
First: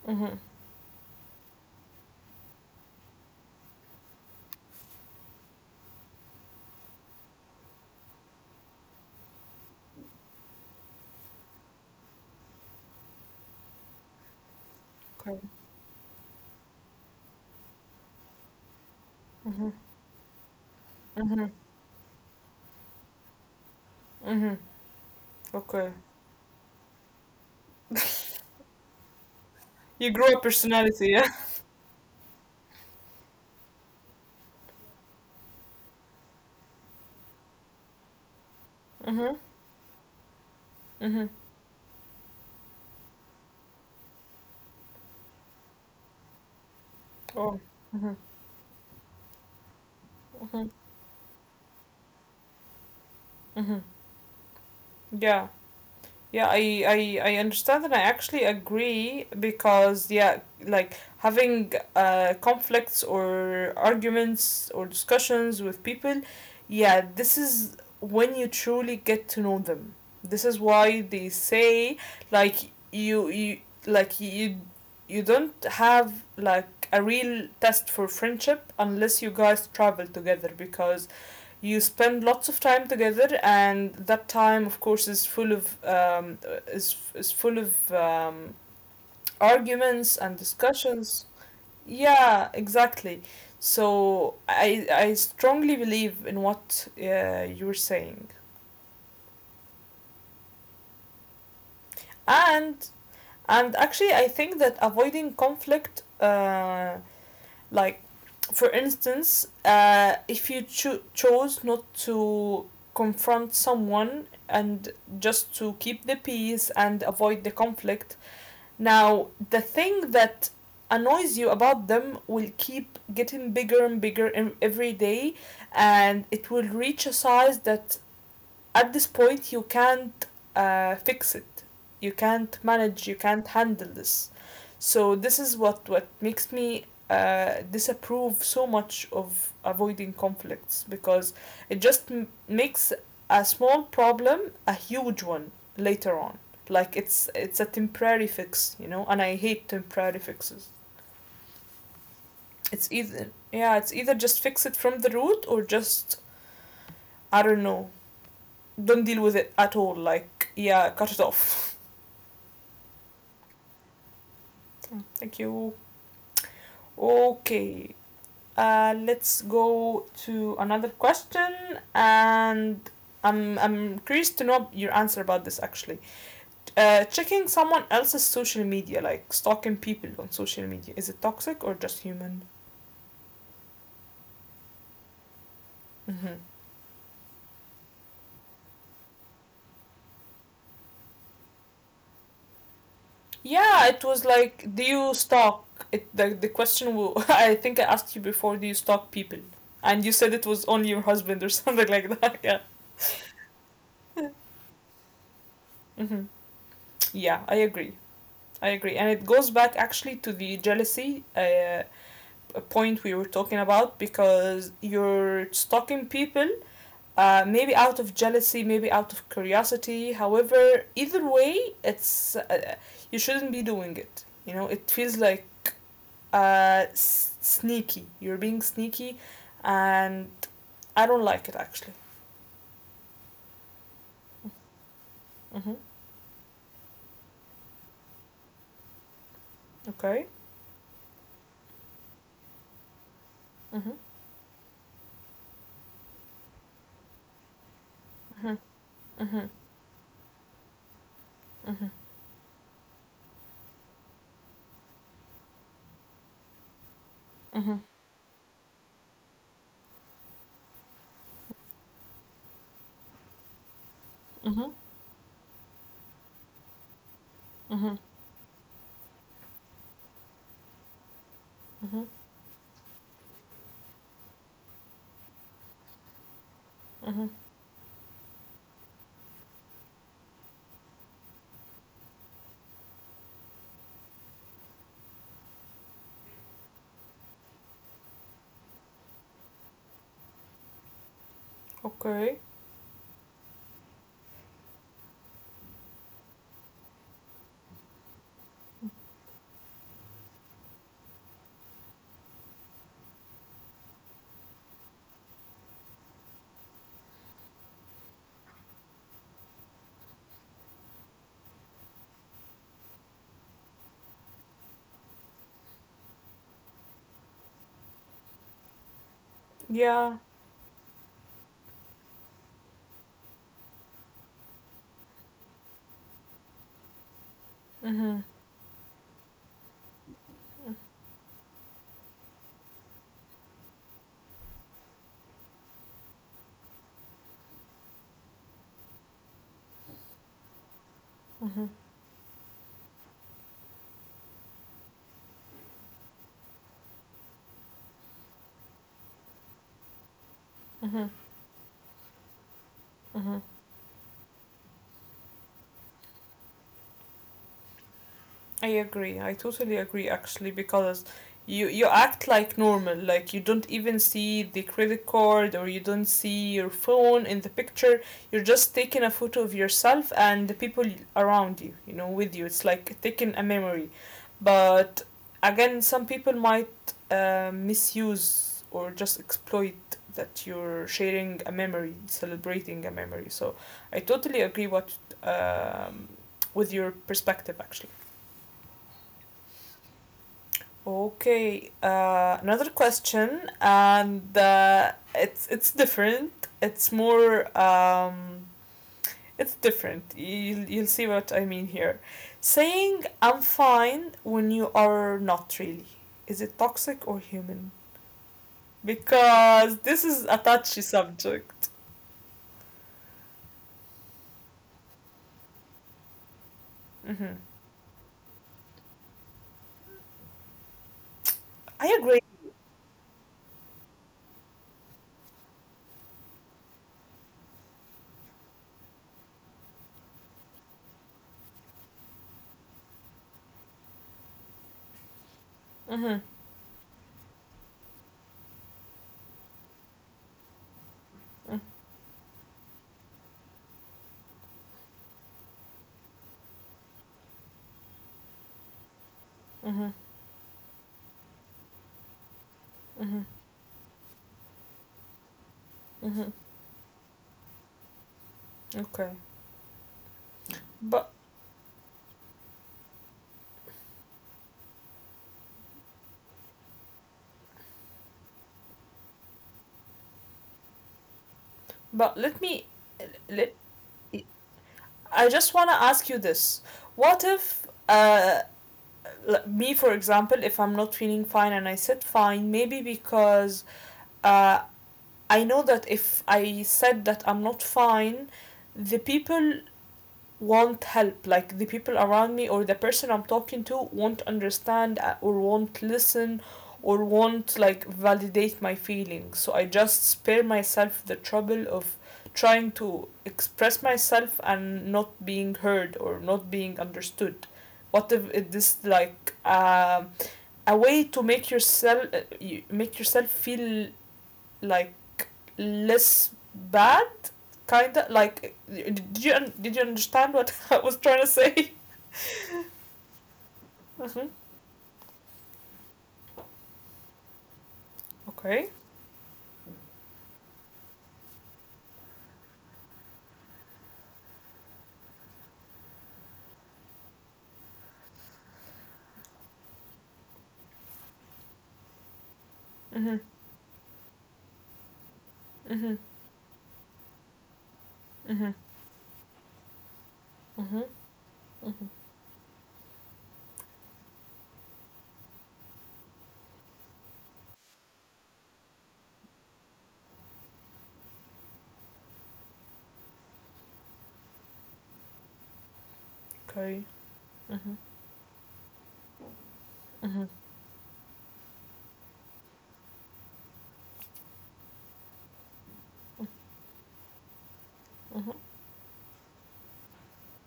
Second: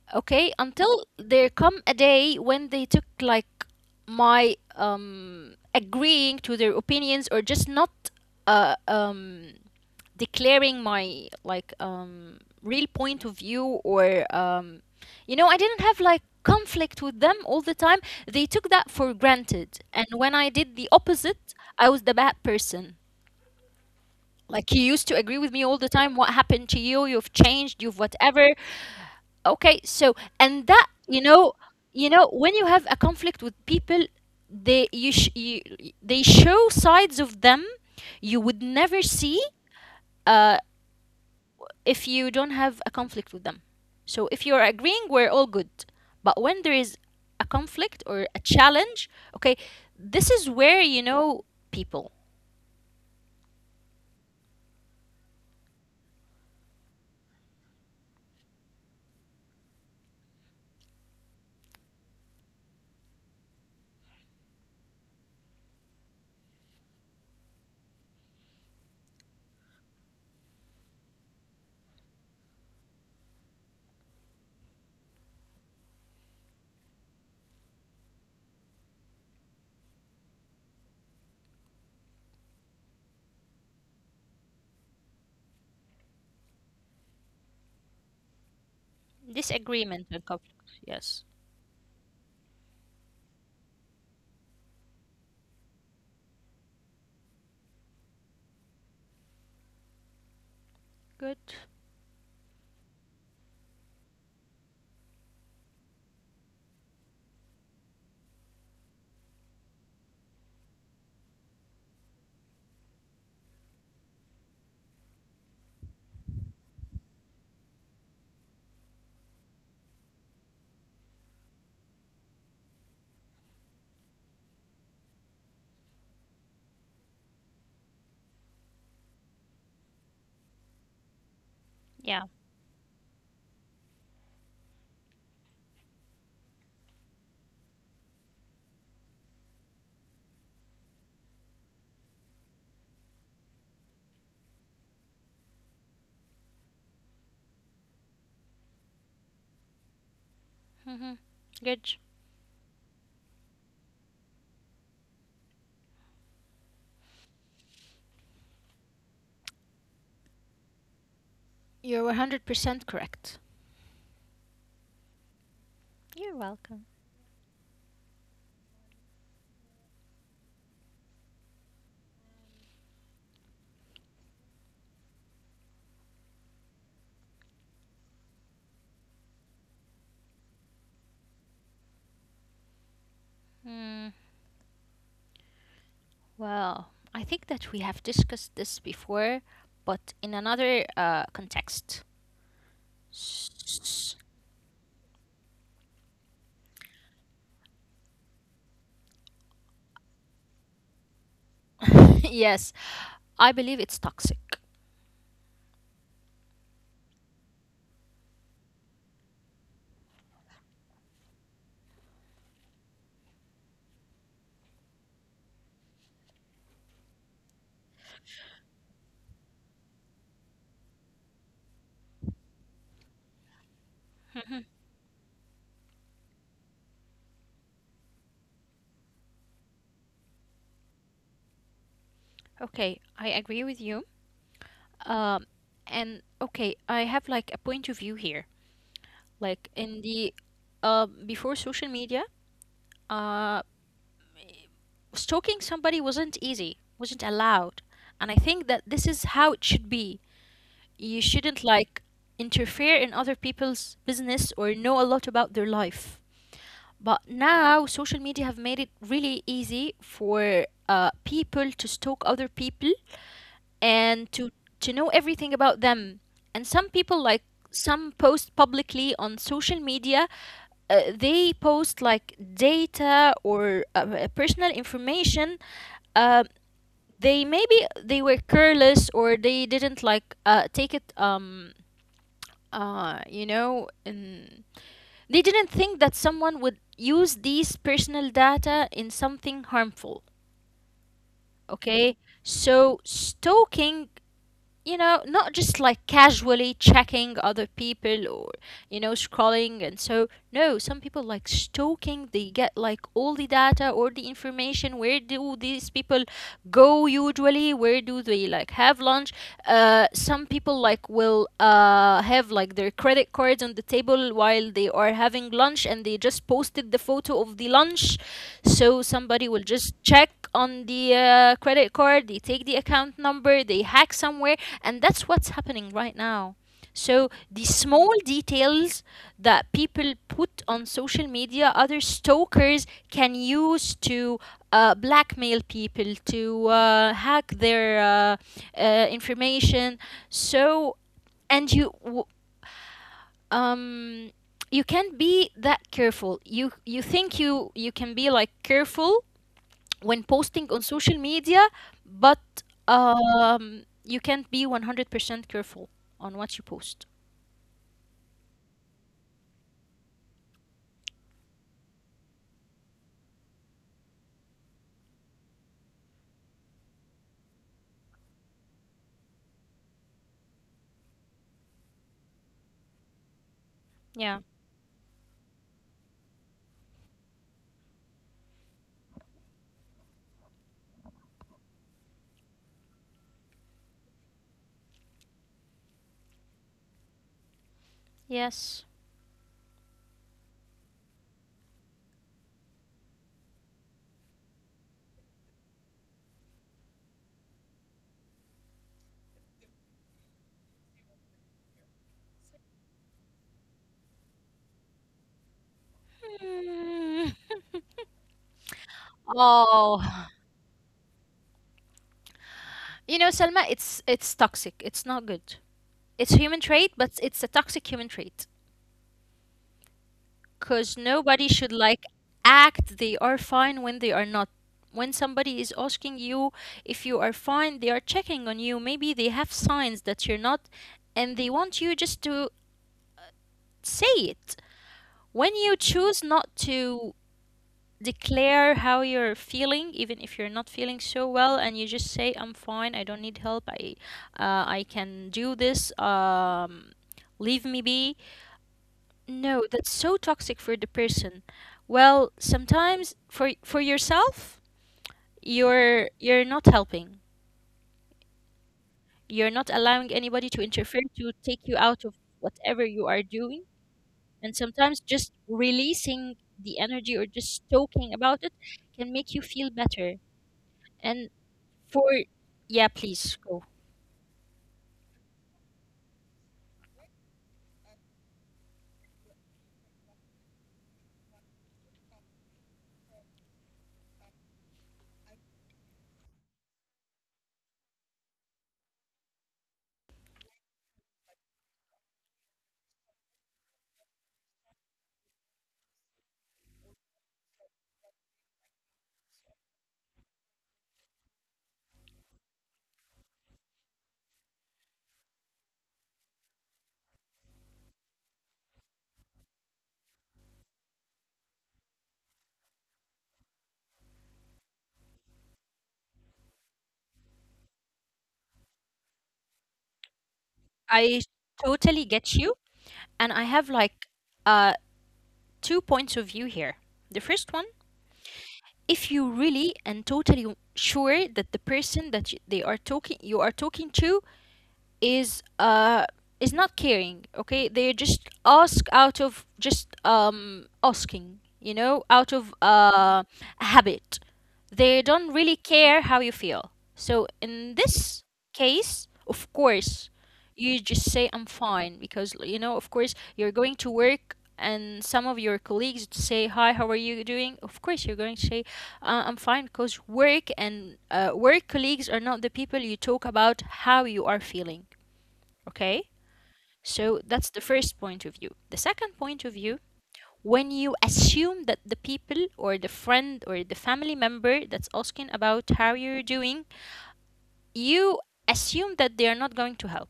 Hmm. Okay, until there come a day when they took like my agreeing to their opinions or just not uh, um, declaring my like real point of view or you know I Okay. didn't have like conflict with them all the time. They took that for granted, Hmm. and when I did the opposite, Hmm. I was the bad person. Hmm. Like, you used to agree with me all the Okay. time, what happened to you, you've changed, you've whatever. Okay, so You grew a and that, you personality, yeah. know, you know when you have a conflict with people, they you, you, they show sides of them you would never see Mm-hmm. uh, Mm-hmm. if you don't have a conflict with them. So if you're agreeing, we're all good. But when there is a Oh, conflict or a mhm, challenge, okay, this is where mhm, you know people mhm. Yeah. Yeah, I understand and I actually agree because yeah, like having conflicts or arguments or discussions with people, yeah, this is when you truly get to know them. This is why they say like you you don't have like a real test for friendship unless you guys travel together because you spend lots of time together and that time of course is full of is full of disagreement and conflict. arguments and Yes, discussions, yeah exactly, so I strongly believe in what you're saying, good. and and actually I think that avoiding conflict like, for instance, if you chose not to confront someone and just to keep the peace and avoid the conflict, now the thing that annoys you about them will keep getting bigger and bigger in- every day, and it will reach a size that at this point you can't fix it, you Yeah, can't manage, you can't handle this, so this is what makes me disapprove so much of avoiding conflicts because it just makes a small problem a huge one later on, like it's a temporary fix, you know, and I hate temporary fixes. mm-hmm. Good. It's either yeah it's either just fix it from the root or just, I don't know, don't deal with it at all, like yeah, cut it off. You're 100% correct. Thank you. Okay. Let's go to another question, and I'm curious to know your answer about this actually. Checking someone else's social media, like stalking people on social media, is it toxic or just human? Hmm. Mm-hmm. Well, I think that we have discussed this before, but in another context. Yeah, it was S- like, do you stalk? It The question I think I asked you before. Do you stalk people? And you said it was only your husband or something like that. Yeah. yes, I believe it's toxic. Mm-hmm. Yeah, I agree. I agree, and it goes back actually to the jealousy point we were talking about because you're stalking people, maybe out of jealousy, maybe out of curiosity. However, either way, it's you shouldn't be doing it. You know, it feels like sneaky. You're being sneaky, and I don't like it actually. Okay, I agree with you. Mm-hmm. Um, and okay, I have like a point of view here. Like Okay. in the before social media, Mm-hmm. uh, stalking somebody wasn't easy, wasn't allowed. And I think that this Mm-hmm. is how it should be. You Mm-hmm. Mm-hmm. shouldn't like interfere in other people's business or know a lot about their life. But Mm-hmm. now social media have made it really easy for people to stalk other people and Mm-hmm. To know everything about them. And some people like Mm-hmm. some post publicly on social media, they Mm-hmm. post like data or personal information. uh, Mm-hmm. they, maybe they were careless or they didn't like take it you know in, they didn't think that someone would use these personal data in something harmful. Okay. Okay, so stalking, you know, not just like casually checking other people or, you know, scrolling. And so, no, some people like stalking, they get like all the data or the information. Where do these people go usually? Where do they like have lunch? Some people like will have like their credit cards on the table while they are having lunch and they just posted the photo of the lunch. So somebody will Yeah. just check on the credit card, they take the account number, they hack somewhere, and that's what's happening right now. So Uh, uh the huh. small details that people put on social media, other stalkers can use to blackmail people, to hack their information. So Huh. and you w- um, you can't be that careful. You think you can be like careful when Uh posting huh. on social media, but Uh huh. You can't be 100% careful on what you post. I agree. I totally agree actually because you act like normal, like you don't even see the credit card or you don't see your phone in the picture. You're just taking a photo of yourself and the people around you, you know, with you. It's like taking a memory. Yeah. But again, some people might misuse or just exploit that you're sharing a memory, celebrating a memory. So I totally agree what um, with your perspective actually. Yes. Okay, another question, and it's different. It's more it's different. You'll see what I mean here. Saying I'm fine when you are not really. Is it toxic or Mm. human? Because this is a Oh, touchy subject. you know, Selma, it's toxic. It's not good. It's a human trait, Mm-hmm. but it's a toxic human trait because nobody I should agree. like act they are fine when they are not. When somebody is asking you if you are fine, they are checking on you. Maybe they have signs that you're not, and they want you just to say it. When you Mm-hmm. choose not to declare how you're feeling, even if you're not feeling Mm-hmm. so well, and you just say, "I'm fine. I don't need help. I can do this. Leave me be." Mm-hmm. No, that's so toxic for the person. Well, Mm-hmm. sometimes for yourself, Mm-hmm. You're not helping. Okay, You're not allowing anybody to but interfere to take you out of whatever you are doing. And sometimes just releasing the energy or just talking about it can make you feel better. And for, let me, yeah, let, please go. I just want to ask you this. What if, me for example, if I'm not feeling fine and I said fine, maybe because uh, I know that if I said that I'm not fine, the people want help, like the people around me or the person I'm talking to won't understand or won't listen or won't like validate my feelings, so I just spare myself the trouble of trying to express myself and not being heard or not being understood. What if it is like a way to make yourself feel like less bad? Kinda like, did you understand what I was trying to I say? totally get you. And I have Mm-hmm. like uh, two points of view here. The first one, Okay. if you really and totally sure that the person that you are talking to is uh is not caring. Okay, they just ask out of just asking, out of Mhm. Habit. They don't really Mhm. care how you feel. So in Mhm. this case, of course Mhm. you just say I'm Mhm. fine, because you know, of course you're going to work and some of your colleagues say hi, how are you doing. Of course you're going to say I'm fine, because work and work colleagues are not the people you talk about how you are feeling. Okay? Okay. So Mhm. that's the first point of view. The second point of view, Mhm. when you assume that the people or the friend or the family member that's asking about how you're doing, Mhm. you assume that they are not going to help.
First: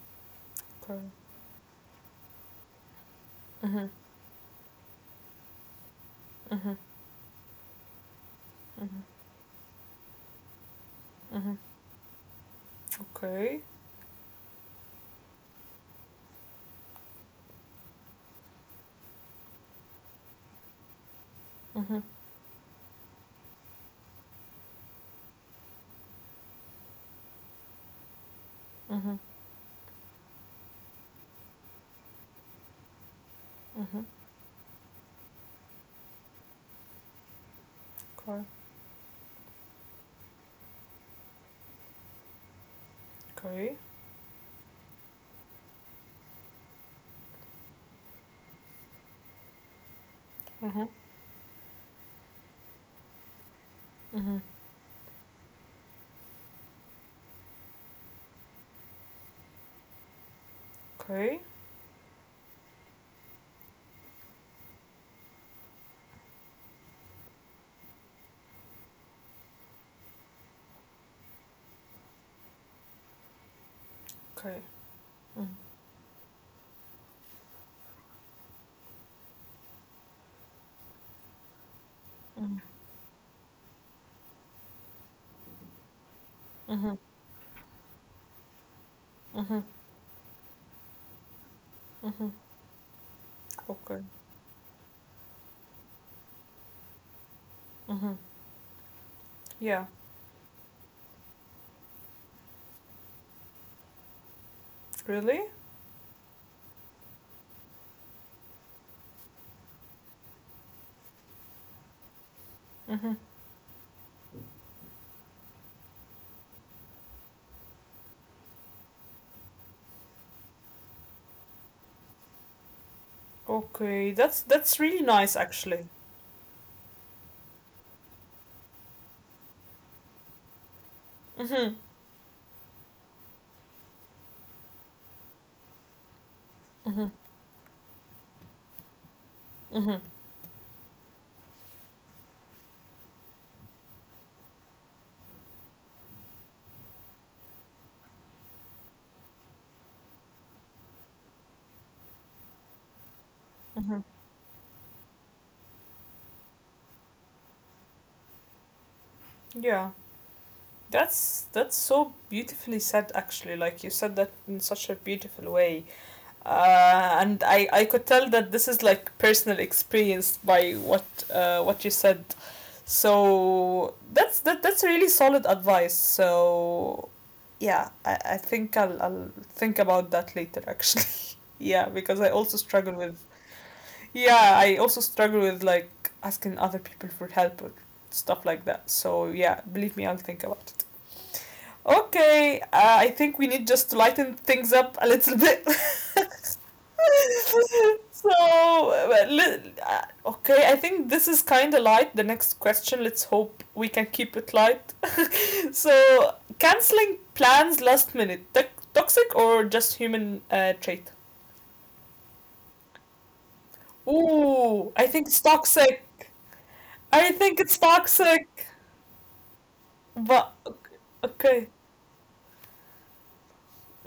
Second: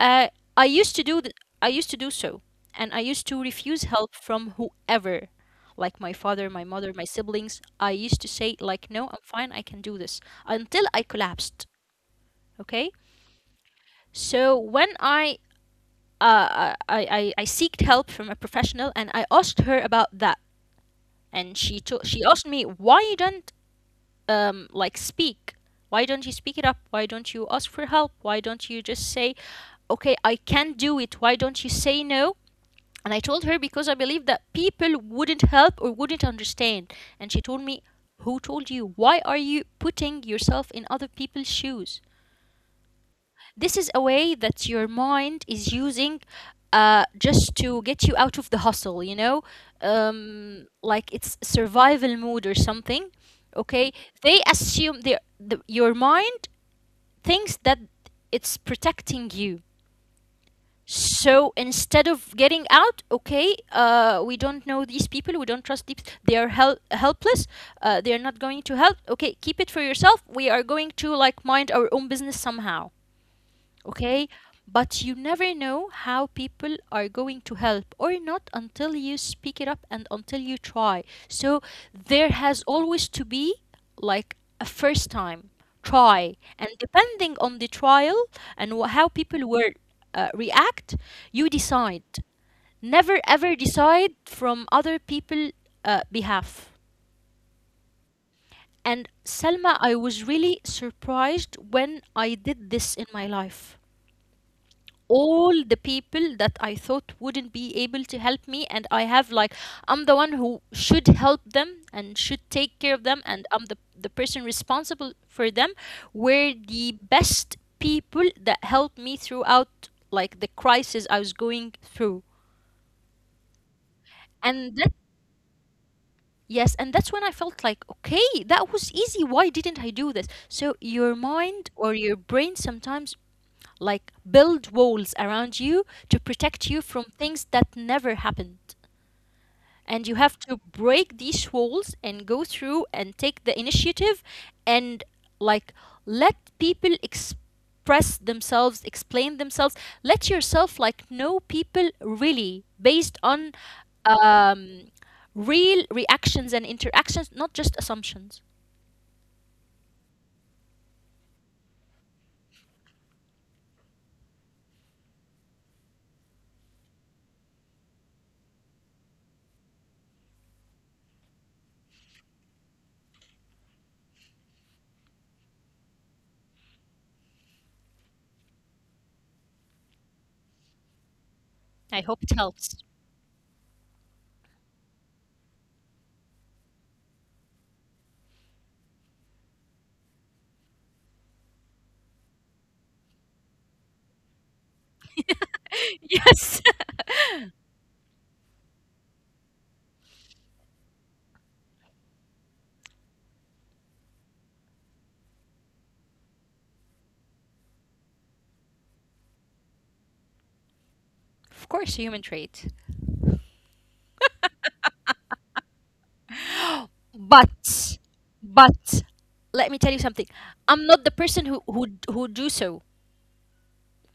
Uh, I used Okay. to do th- I used to do so, and I used to refuse Mhm. help from whoever, like my father, my Mhm. mother, my siblings. I used to say like, Mhm. "No, I'm fine. I can do this," until I Mhm. collapsed. Okay? Okay. So when uh, I seeked help from a professional and I asked her about that. And Mhm. She asked me, why you don't like speak? Why don't you speak it up? Why don't you ask for help? Why don't you just Mhm. say, okay, I can not do it. Why don't you say no? And I told her because I Mhm. believe that people wouldn't help or wouldn't understand. And she told me, who Okay. told you? Why are you putting yourself in other people's shoes? This Okay. is a way that your mind is using, just to get you out of the hustle, you know? Mhm. Like it's survival mode or something. Okay? They Mhm. assume your mind thinks that it's protecting you. Okay. So instead of getting out, okay, we don't know these people, we don't trust these, they are helpless, they are not going to help, okay, keep it for yourself, we are going to like mind our own business somehow, okay? Okay. But you never Mhm. know how people are going to help or not until you speak it up and until you try. So there has Mhm. always to be like a first time try, and Mhm. Mhm. depending on the trial and how people will, react, you decide. Mhm. Never ever decide Okay. from other people, behalf. Mhm. And Selma, I Yeah. was really surprised when I did this in my life. Really? All the people that I thought wouldn't be able to help me, and I have like I'm the one who should help them and should take care of them, Mhm. and I'm the person responsible for them, were the best people that helped me throughout like the crisis I was going through, Okay. And that. That's really nice actually. Yes, and that's when I felt like, okay, that was easy. Why didn't I do this? So your mind Mhm. or your brain sometimes like build walls around you to protect you from Mhm. things that never happened, and Mm-hmm. you have to break these walls and go through and take the initiative and like let people express themselves, explain themselves, let yourself like know people really based on, Mm-hmm. um real reactions and interactions, not just assumptions. Yeah, that's so beautifully said actually. Like you said that in such a beautiful way. And I could tell that this is like personal experience by what you said. So that's really solid advice. So yeah, I think I'll think about that later actually. Yeah, I hope because it I also helps. struggle with yeah I also struggle with like asking other people for help or stuff like that so yeah believe me I'll think about it. Okay, I think we need just to lighten things up a little bit. Yes. So okay, I think this is kind of light, the next question, let's hope we can keep it light. So canceling plans last minute, toxic or just human trait? Of course human trait. Ooh, I think it's toxic. I think it's But, toxic, but let me tell you something. but I'm not the person who okay, who who do so.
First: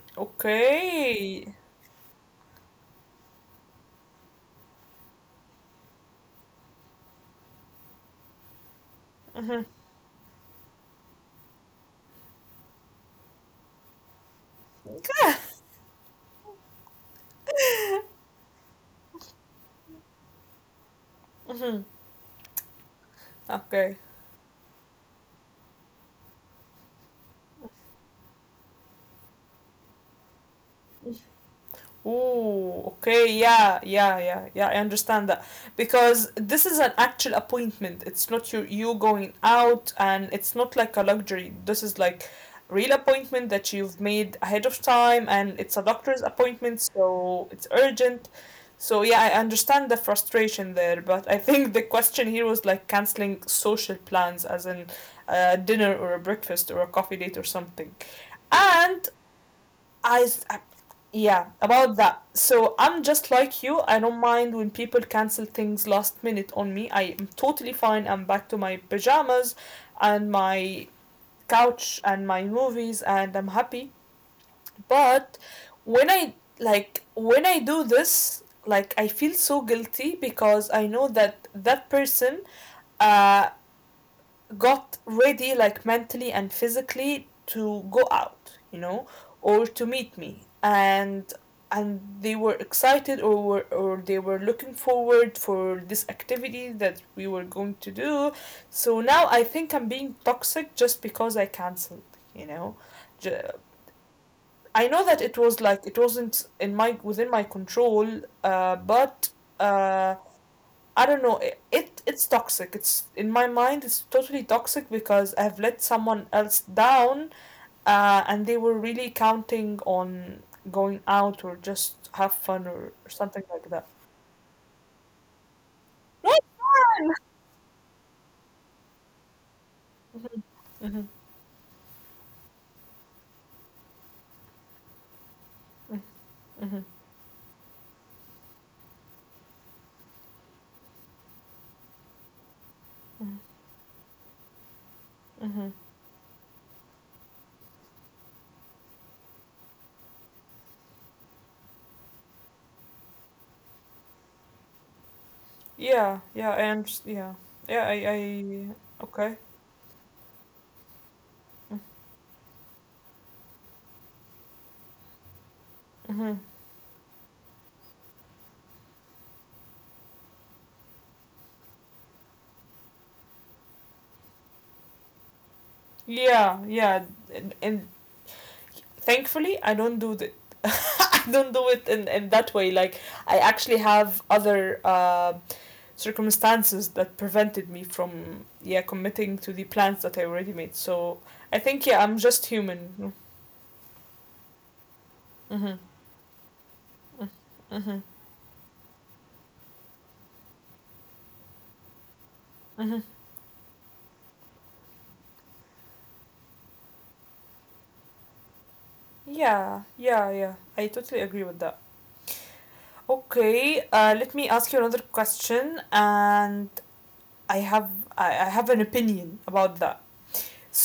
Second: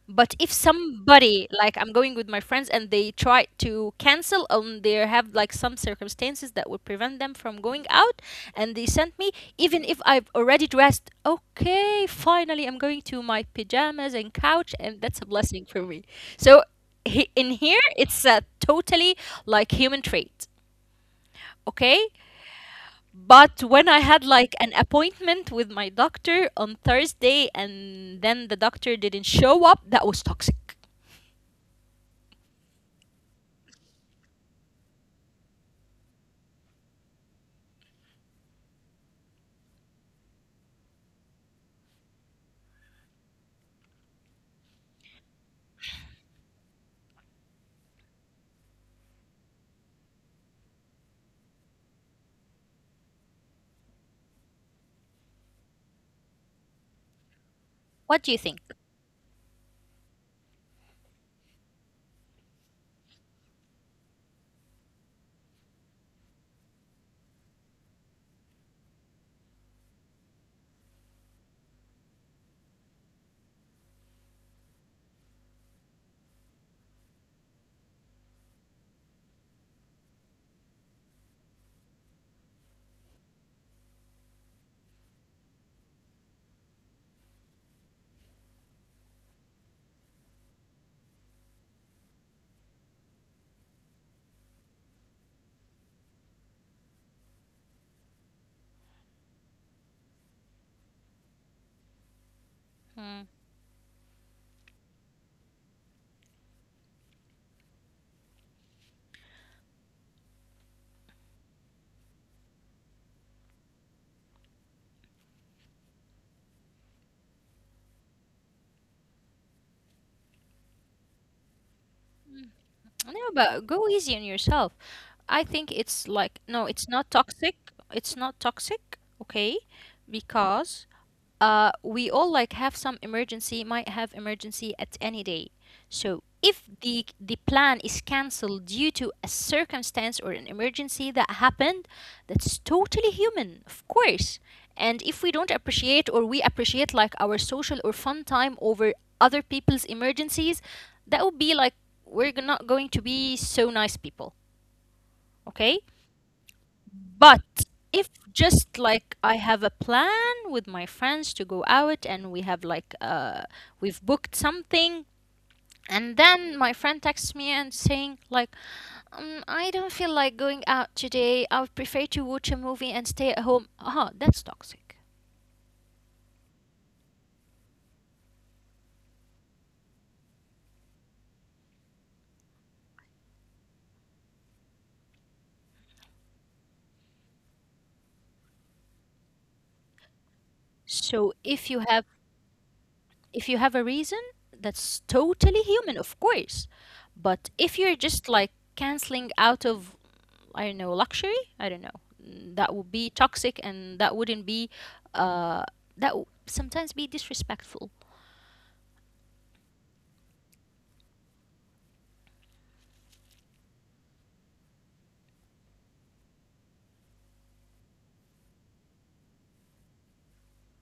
But if okay. somebody, like I'm going with my friends and they try to cancel and they have like some circumstances that would prevent them from going out, and they sent me, Mm-hmm. even if I've already dressed, okay, finally I'm going to my pajamas and couch and that's a blessing for me. So he, in here it's a totally like human trait. Mm-hmm. Okay? But when Okay. I had like an appointment with my doctor on Thursday and then the doctor didn't show up, that was toxic. Oh, okay, yeah, yeah, yeah, yeah. I understand that because this is an actual appointment. It's not you going out, and it's not like a luxury. This is like real appointment that you've made ahead of time, and it's a doctor's appointment, so it's urgent. So yeah, I understand the frustration there, but I think the question here was like canceling social plans, as in a dinner or a breakfast or a coffee date or something. What do you think? And I, s- I- yeah, about that. So I'm just like you. I don't mind when people cancel things last minute on me. I am totally fine. I'm back to my pajamas and my couch and my movies and I'm happy. But when I like when I do this, like I feel so guilty because I know that that person uh got ready like mentally and physically to go out. Or to meet me, and they were excited, or were, or they were looking forward for this activity that we were going to do, so now I think I'm being toxic just because I canceled, you know. J- Hmm. I know that it was like it wasn't in my within my control, but uh, I don't know. It it's toxic. It's in my mind. It's totally toxic because I've let someone else down, and they were really counting on going out or just have fun, or No, something but like go that. easy on yourself. I think it's like, Not no, it's not fun. toxic. It's not toxic, okay? Because, we all like have some emergency, might have emergency at any day. So if the plan is cancelled due to a circumstance or an emergency that happened, that's totally human, of course. And if we don't Mm-hmm. appreciate or we appreciate like our social or fun time over other people's emergencies, that would be like we're not going to be so nice people, okay? Yeah, yeah, I underst Yeah, But yeah, if just like okay. I have a plan with my friends to go out and we have like, we've booked something, and Mm-hmm. then my friend texts me and saying like, I don't feel like going out today. I would prefer to watch a movie and stay at home. Uh-huh, that's toxic. Yeah, yeah, and thankfully I don't do th don't do it in that way like I actually have other circumstances that prevented me from yeah committing to the plans that I already made. So So I if you think yeah have I'm just human. If you have a reason, that's totally Mm-hmm. human, of course. But if Mm-hmm. you're just like canceling out of, I don't know, luxury, I don't know, mm, that would Mm-hmm. be toxic and that wouldn't be, uh, that would sometimes be disrespectful. Yeah, yeah, yeah, I totally agree with that. Okay, let me ask you another question, and I have I have an opinion about that.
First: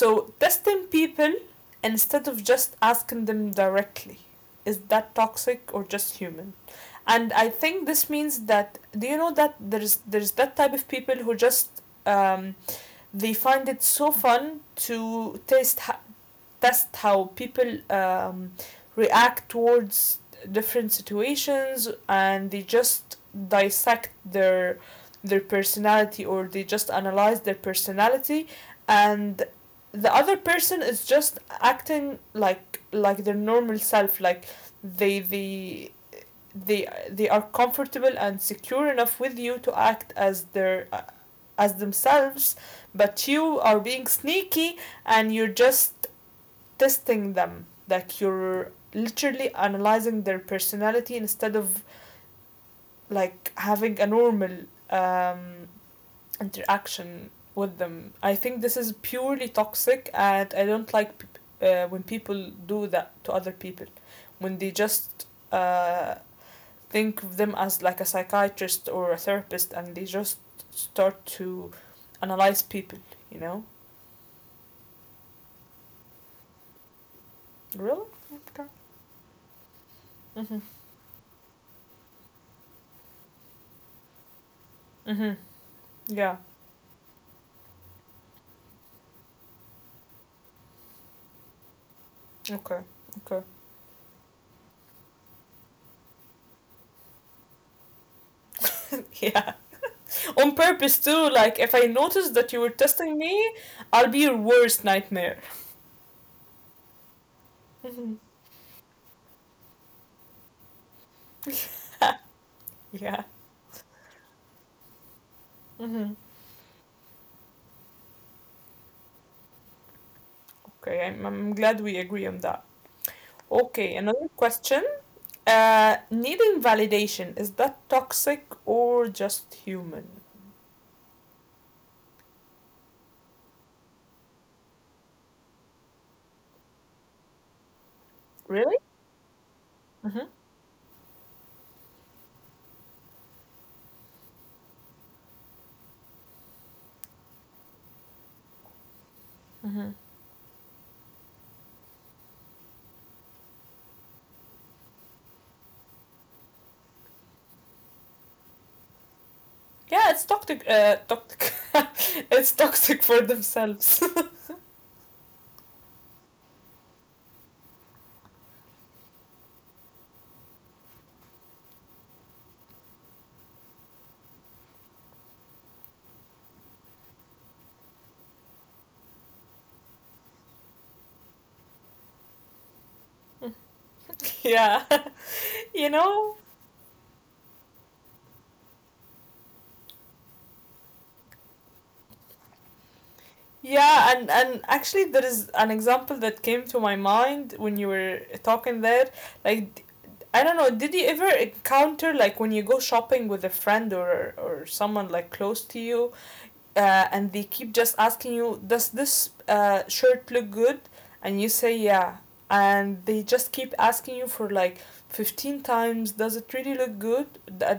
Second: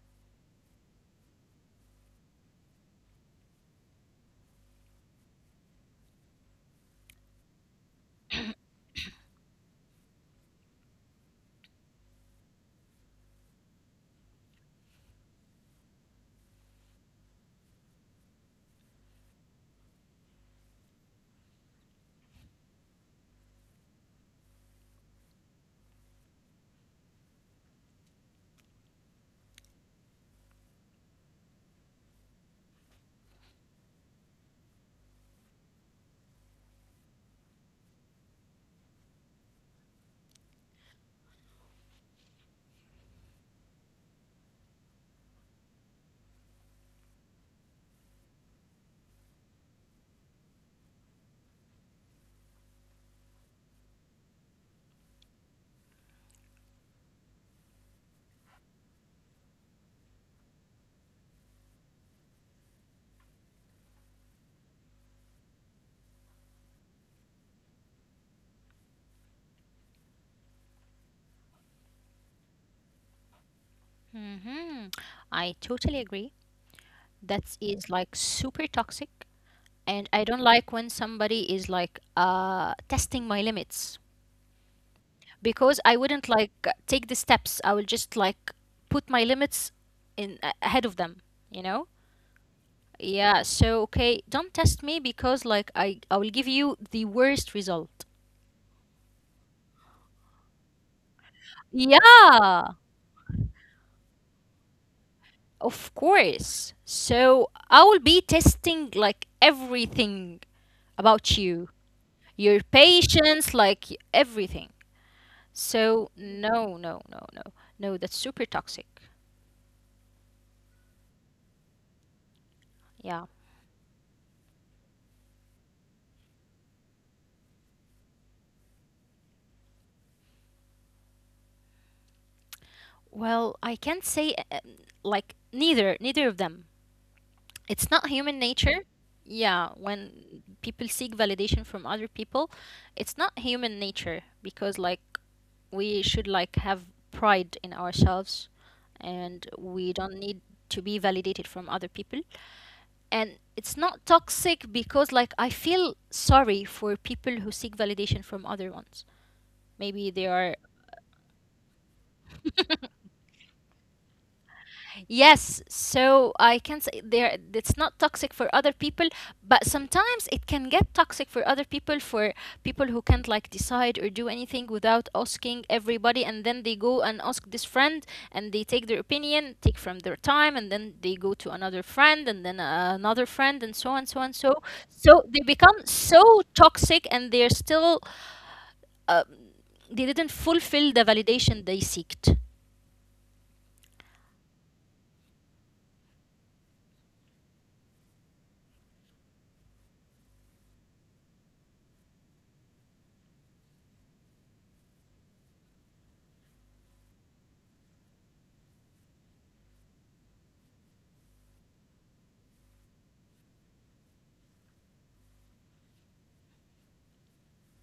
So testing people instead of just asking them directly. Is that toxic or just human? And I think this means that, do you know that there's that type of people who just they find it so fun to taste test how people react towards different situations, and they just dissect their personality, or they just analyze their personality, and the other person is just acting like their normal self, like they they they are comfortable and secure enough with you to act as their as themselves, but you are being sneaky, and you're just testing them, like you're literally analyzing their personality instead of like having a normal um, interaction with them. I think this is purely toxic, and I don't like when people do that to other people, when they just uh, think of them as like a psychiatrist or a therapist, and they just start to analyze people, you know. Mm-hmm. I totally agree. That Really? is like Okay. super toxic. And I Mm-hmm. don't like when somebody is like, testing my limits, Mm-hmm. because I Yeah. wouldn't like take the steps. I will just like put my limits ahead of them, you know? Okay. Okay. Yeah, so okay, don't test me, because like I will give you the worst result. Yeah. On purpose too, like if I notice that you were Yeah, testing me, I'll be your worst nightmare. of course. So I will Mhm. be testing like everything about you, your Yeah. patience, like everything. Mhm. So no, no, no, no, no. That's super toxic. Okay, I'm glad we agree on that. Yeah. Okay, another question. Needing validation, is that toxic or just human? Well, I can't say, like neither of them. It's not human Really? nature. Yeah, Mm-hmm. when people seek validation from other people, it's not human nature, because like we should like have pride in ourselves and we Mm-hmm. don't need to be validated from other people. And it's not toxic because like I feel sorry for people who seek validation from other ones. Maybe they Yeah, are it's toxic. Toxic. It's toxic for themselves. yes, so I can say there it's not toxic for other people, but sometimes it can get toxic for other people, for people who can't like decide or do anything without asking everybody, and then they go and ask this friend and they take their opinion, take from their time, and then they go to another friend and then another friend and so on, so on, so Yeah. so they become You so know, toxic, and they're still, uh, they didn't fulfill the validation they seeked. yeah, and actually there is an example that came to my mind when you were talking there. Like d- I don't know, did you ever encounter like when you go shopping with a friend, or someone like close to you, and they keep just asking you, does this shirt look good? And you say, yeah. And they just keep asking you for like 15 times, does it really look good?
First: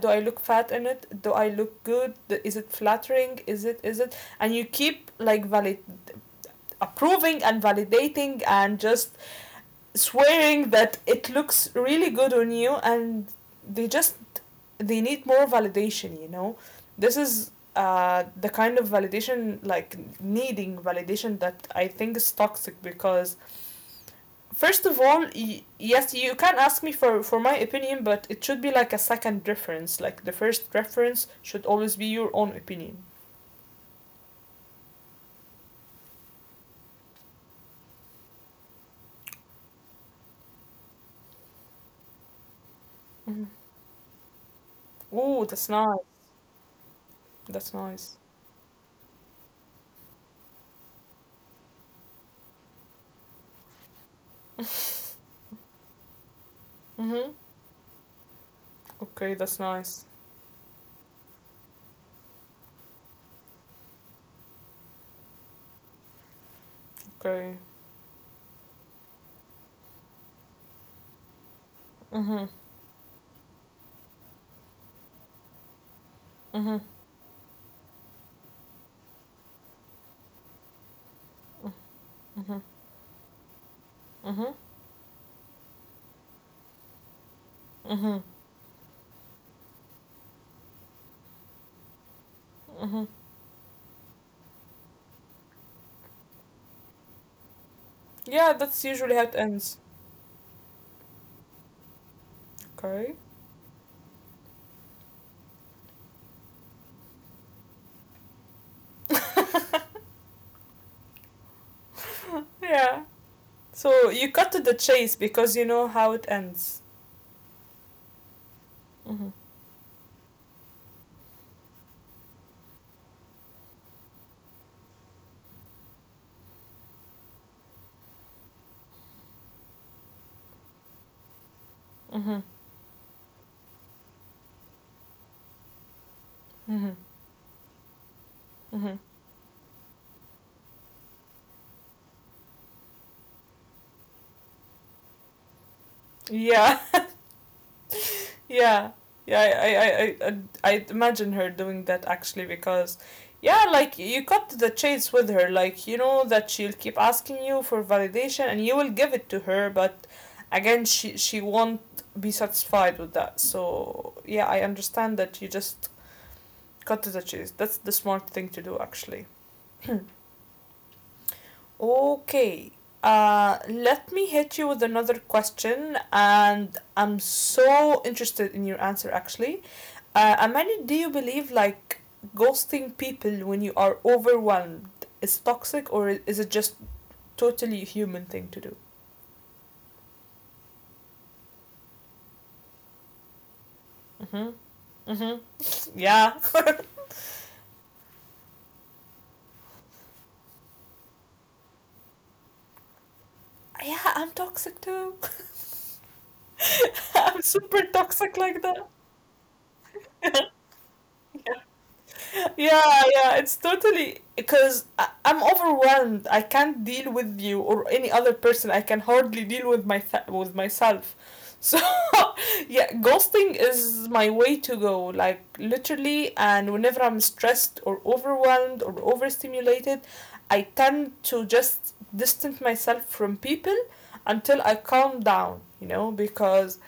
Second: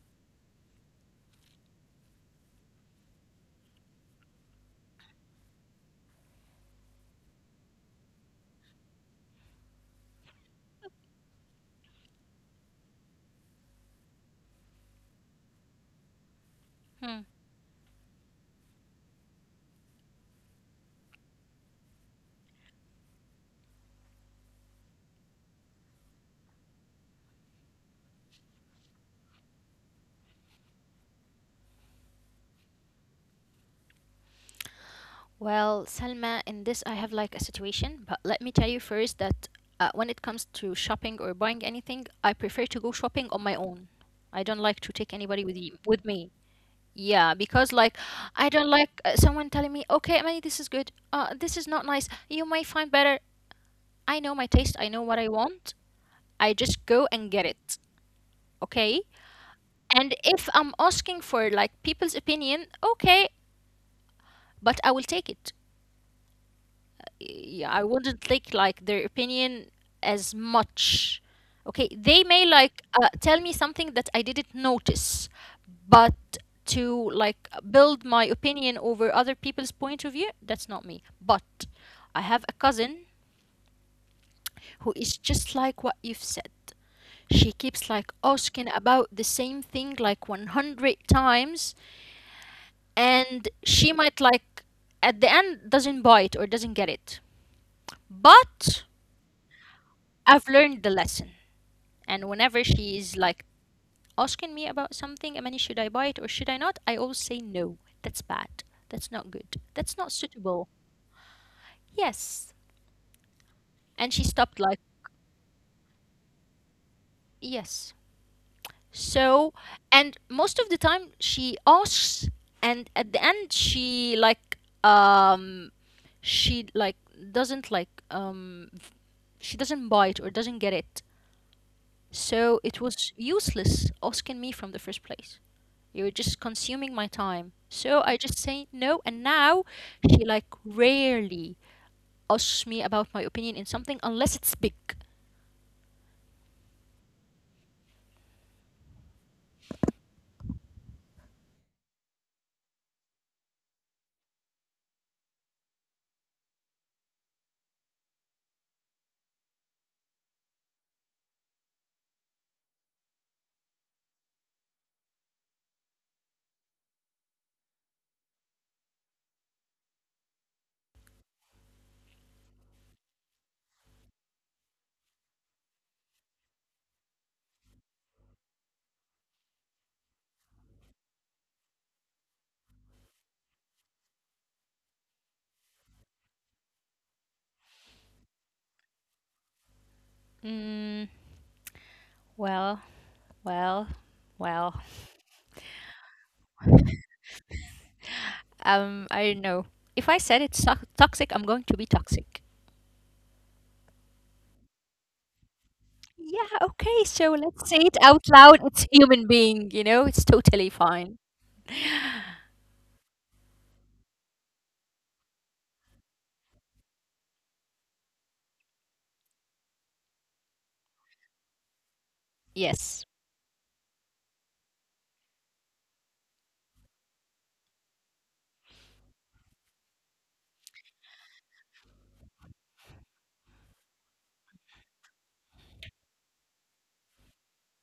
Do I look fat in it? Do I look good? Is it flattering? Is it? And you keep like valid approving and validating and just swearing that it looks really good on you, and they just they need more validation, you know. This is the kind of validation, like needing validation, that I think is toxic, because first of all yes, you can ask me for my opinion, but it should be like a second reference, like the first reference should always be your own opinion. Well, Salma, in this I have like a situation, but let me tell you first that, when it comes to shopping or buying anything, I prefer to go shopping on Mhm. my own. I don't like to take anybody Ooh, with that's nice. with me. Yeah, because That's like nice. I don't like, someone telling me, "Okay, Emily, this is good. This is not nice. You might find better." I know my taste. I know what I want. I just go and Mm-hmm. get it. Okay? Okay, that's And nice. if I'm asking for like people's opinion, okay, but I will take it, yeah, Okay. I wouldn't take like their opinion as much. Okay, they may Mm-hmm. like, tell me something that I didn't notice, but Mm-hmm. to like build my opinion over other people's point of view, that's not me. But I have a Mm-hmm. cousin Mm-hmm. who is just like what you've said. She keeps like Mm-hmm. asking about the same thing like 100 times, and she might like at the end doesn't buy it or doesn't get it. Yeah, But that's usually how it ends. I've learned the lesson. And whenever she's like Okay. asking me about something, Amani, should I buy it or should I not? I always say no. That's bad. That's not good. That's not suitable. Yes. Yeah. And she So stopped you like, cut to the chase because you know how it ends. yes. So, Mm-hmm. and most of the time she asks, and at the end she like, um she like doesn't like she doesn't buy it or doesn't get it. So Mm-hmm. it was useless asking me from the first place. You're just consuming my Mm-hmm. time. So I just say no. And Mm-hmm. now she like rarely asks me about my opinion in something unless it's big. Yeah. Yeah. Yeah. I imagine her doing that actually because yeah, like you cut to the chase with her. Like you know that she'll keep asking you for validation and you will give it to her, but again, she won't be satisfied with that. So yeah, I understand that you just cut to the chase. That's the smart thing to do actually. Okay. Let me hit you with another question, and I'm so interested in your answer actually. Amani, do you believe like ghosting people when you are overwhelmed is toxic, or is it just totally human thing to do? Mm, well, well, well. Mm-hmm. Mm-hmm. Yeah. I don't know. If I said it's toxic, I'm going to be toxic. Yeah, I'm toxic too. Yeah, okay. So let's say I'm it out super loud. It's toxic like human that. being, you know, it's totally fine. Yeah, yeah, it's totally because am overwhelmed. I can't deal with you or any other person. I can hardly deal with with myself. So Yes. yeah, ghosting is my way to go, like literally, and whenever I'm stressed or overwhelmed or overstimulated, I tend to just distance myself from people until I calm down, you know, because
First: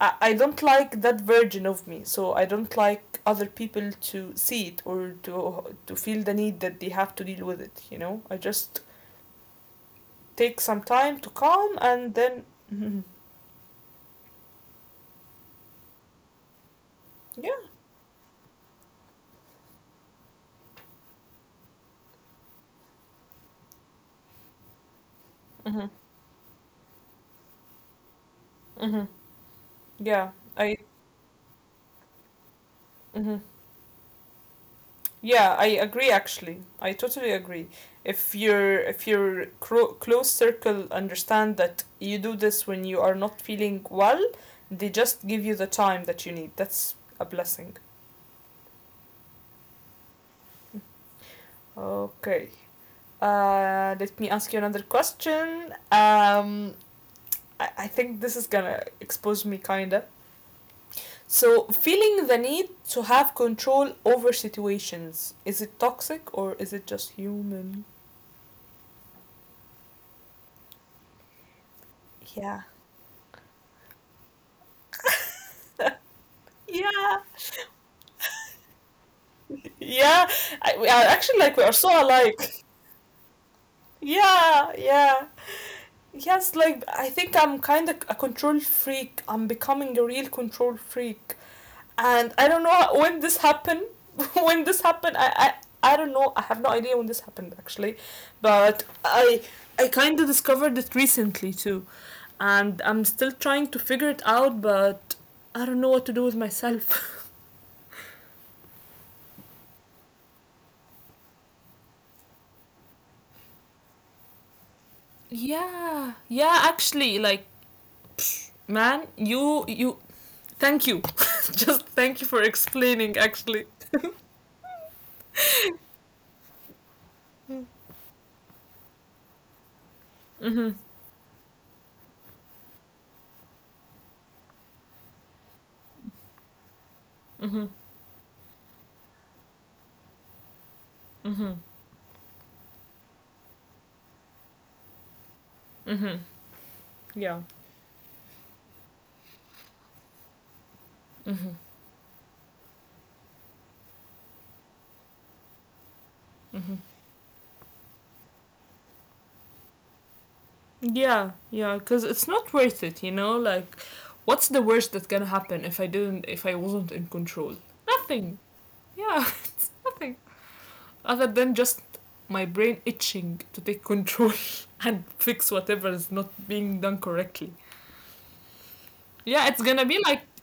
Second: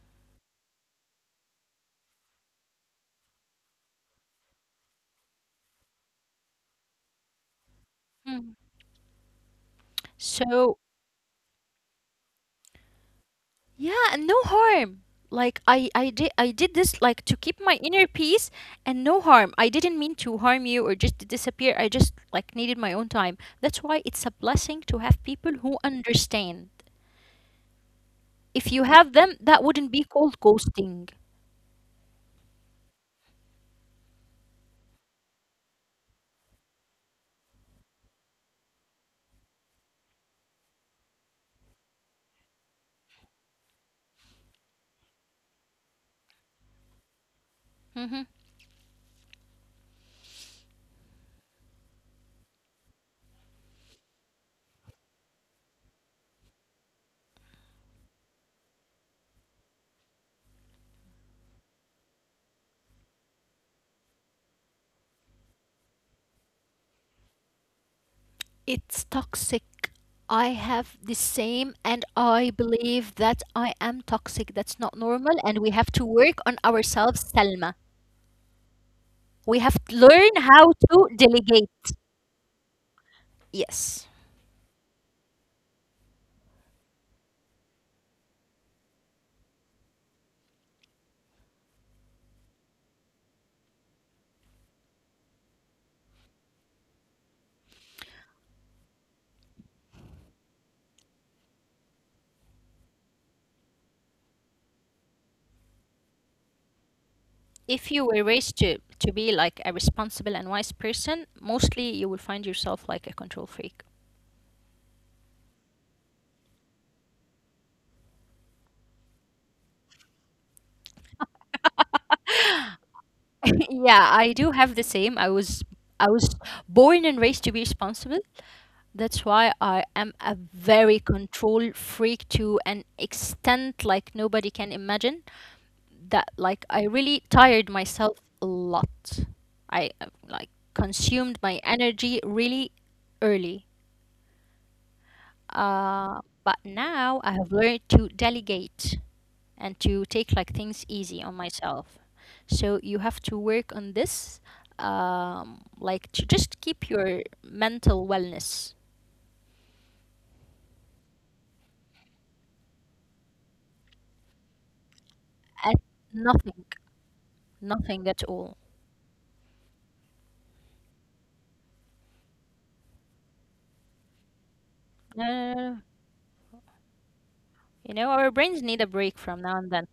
I don't like that version of me, so I don't like other people to see it or to feel the need that they have to deal with it. You know, I Mm. just take some So, time to calm and then Mhm. yeah, and no harm. Like I did this like Yeah, to keep my inner peace and no harm. I didn't mean to harm you or just to disappear. I just like needed my own time. That's why it's a blessing to have mhm, people who understand. mhm, If you have them, that yeah, wouldn't be I called ghosting. mhm. Yeah, I agree. Actually, I totally agree. If your close circle understand that you do this when you are not feeling well, they just give you the time that you need. That's a blessing. Hmm. Okay, uh, let me ask you another question. I think this is gonna expose me kinda. So, feeling the need to have control over situations, is it toxic or is it just human? It's toxic. I have the same and Yeah. I believe that I am toxic. That's not normal and we have to work on Yeah. ourselves, Selma. We have to Yeah. learn we how are to actually like we are so delegate. alike. Yes. Yeah, yeah. Yes, like I think I'm kind of a control freak. I'm becoming a real control freak, and I don't know when this happened. When this happened, I I don't know. I have no idea when this happened actually, but I kind of discovered it recently too, and I'm still trying to figure it out. But I don't know what to do with myself. If you were raised to be like a responsible and wise person, mostly you will find yourself like a control freak. Yeah, yeah. Actually, like man, you thank you, just thank you for explaining. Actually. Yeah, I do have the same. I was born and raised to be responsible. That's why I am a Mhm. very control freak to an extent like nobody can imagine. That like I really Mhm. tired myself a lot. I, like consumed Mhm. my energy really early. Mhm. But Yeah. now I have learned to delegate, and to take like things easy on Mhm. myself. So you have to work on this, like to Mhm. just keep your mental wellness Yeah, yeah, because it's not worth it, you know? Like, what's the worst that's gonna happen if I at didn't, if I wasn't nothing, in control? Nothing. nothing at all. Yeah, it's nothing. Other than just my brain itching to take control and fix No, whatever no, no, is not no. being done correctly. You know, our brains need a Yeah, it's break gonna from be now and like, then.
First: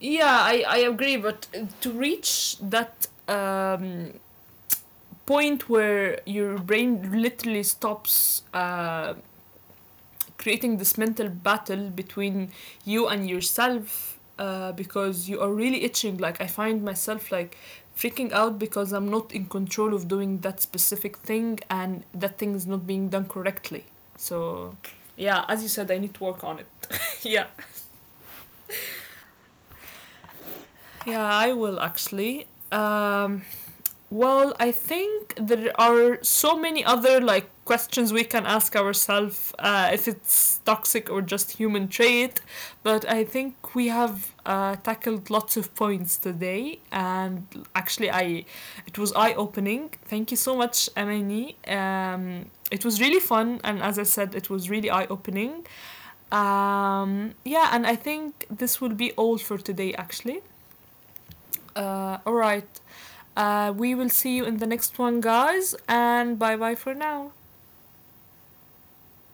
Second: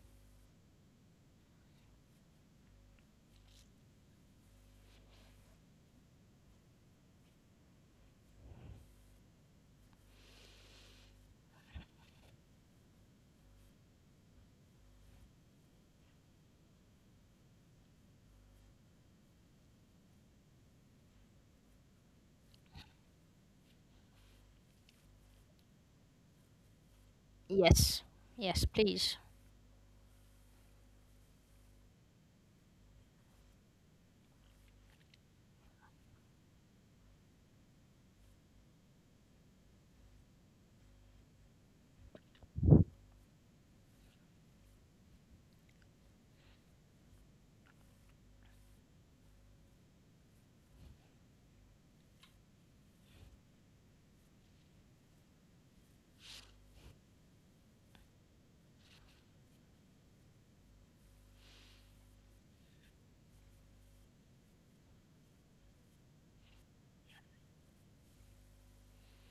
yeah, I agree, but to reach that point where your brain literally stops. Creating this mental battle between you and yourself because you are really itching. Like I find myself like freaking out because I'm not in control of doing that specific thing and that thing is not being done correctly. So yeah, as you said, I need to work on it. Yeah, Yes, yes, please. yeah, I will actually. Well, I think there are so many other like questions we can ask ourselves if it's toxic or just human trait, but I think we have tackled lots of points today, and actually, I it was eye opening. Thank you so much, Amani. It was really fun, and as I said, it was really eye opening. Yeah, and I think this will be all for today, actually. All right. We will see you in the next one, guys, and bye bye for now.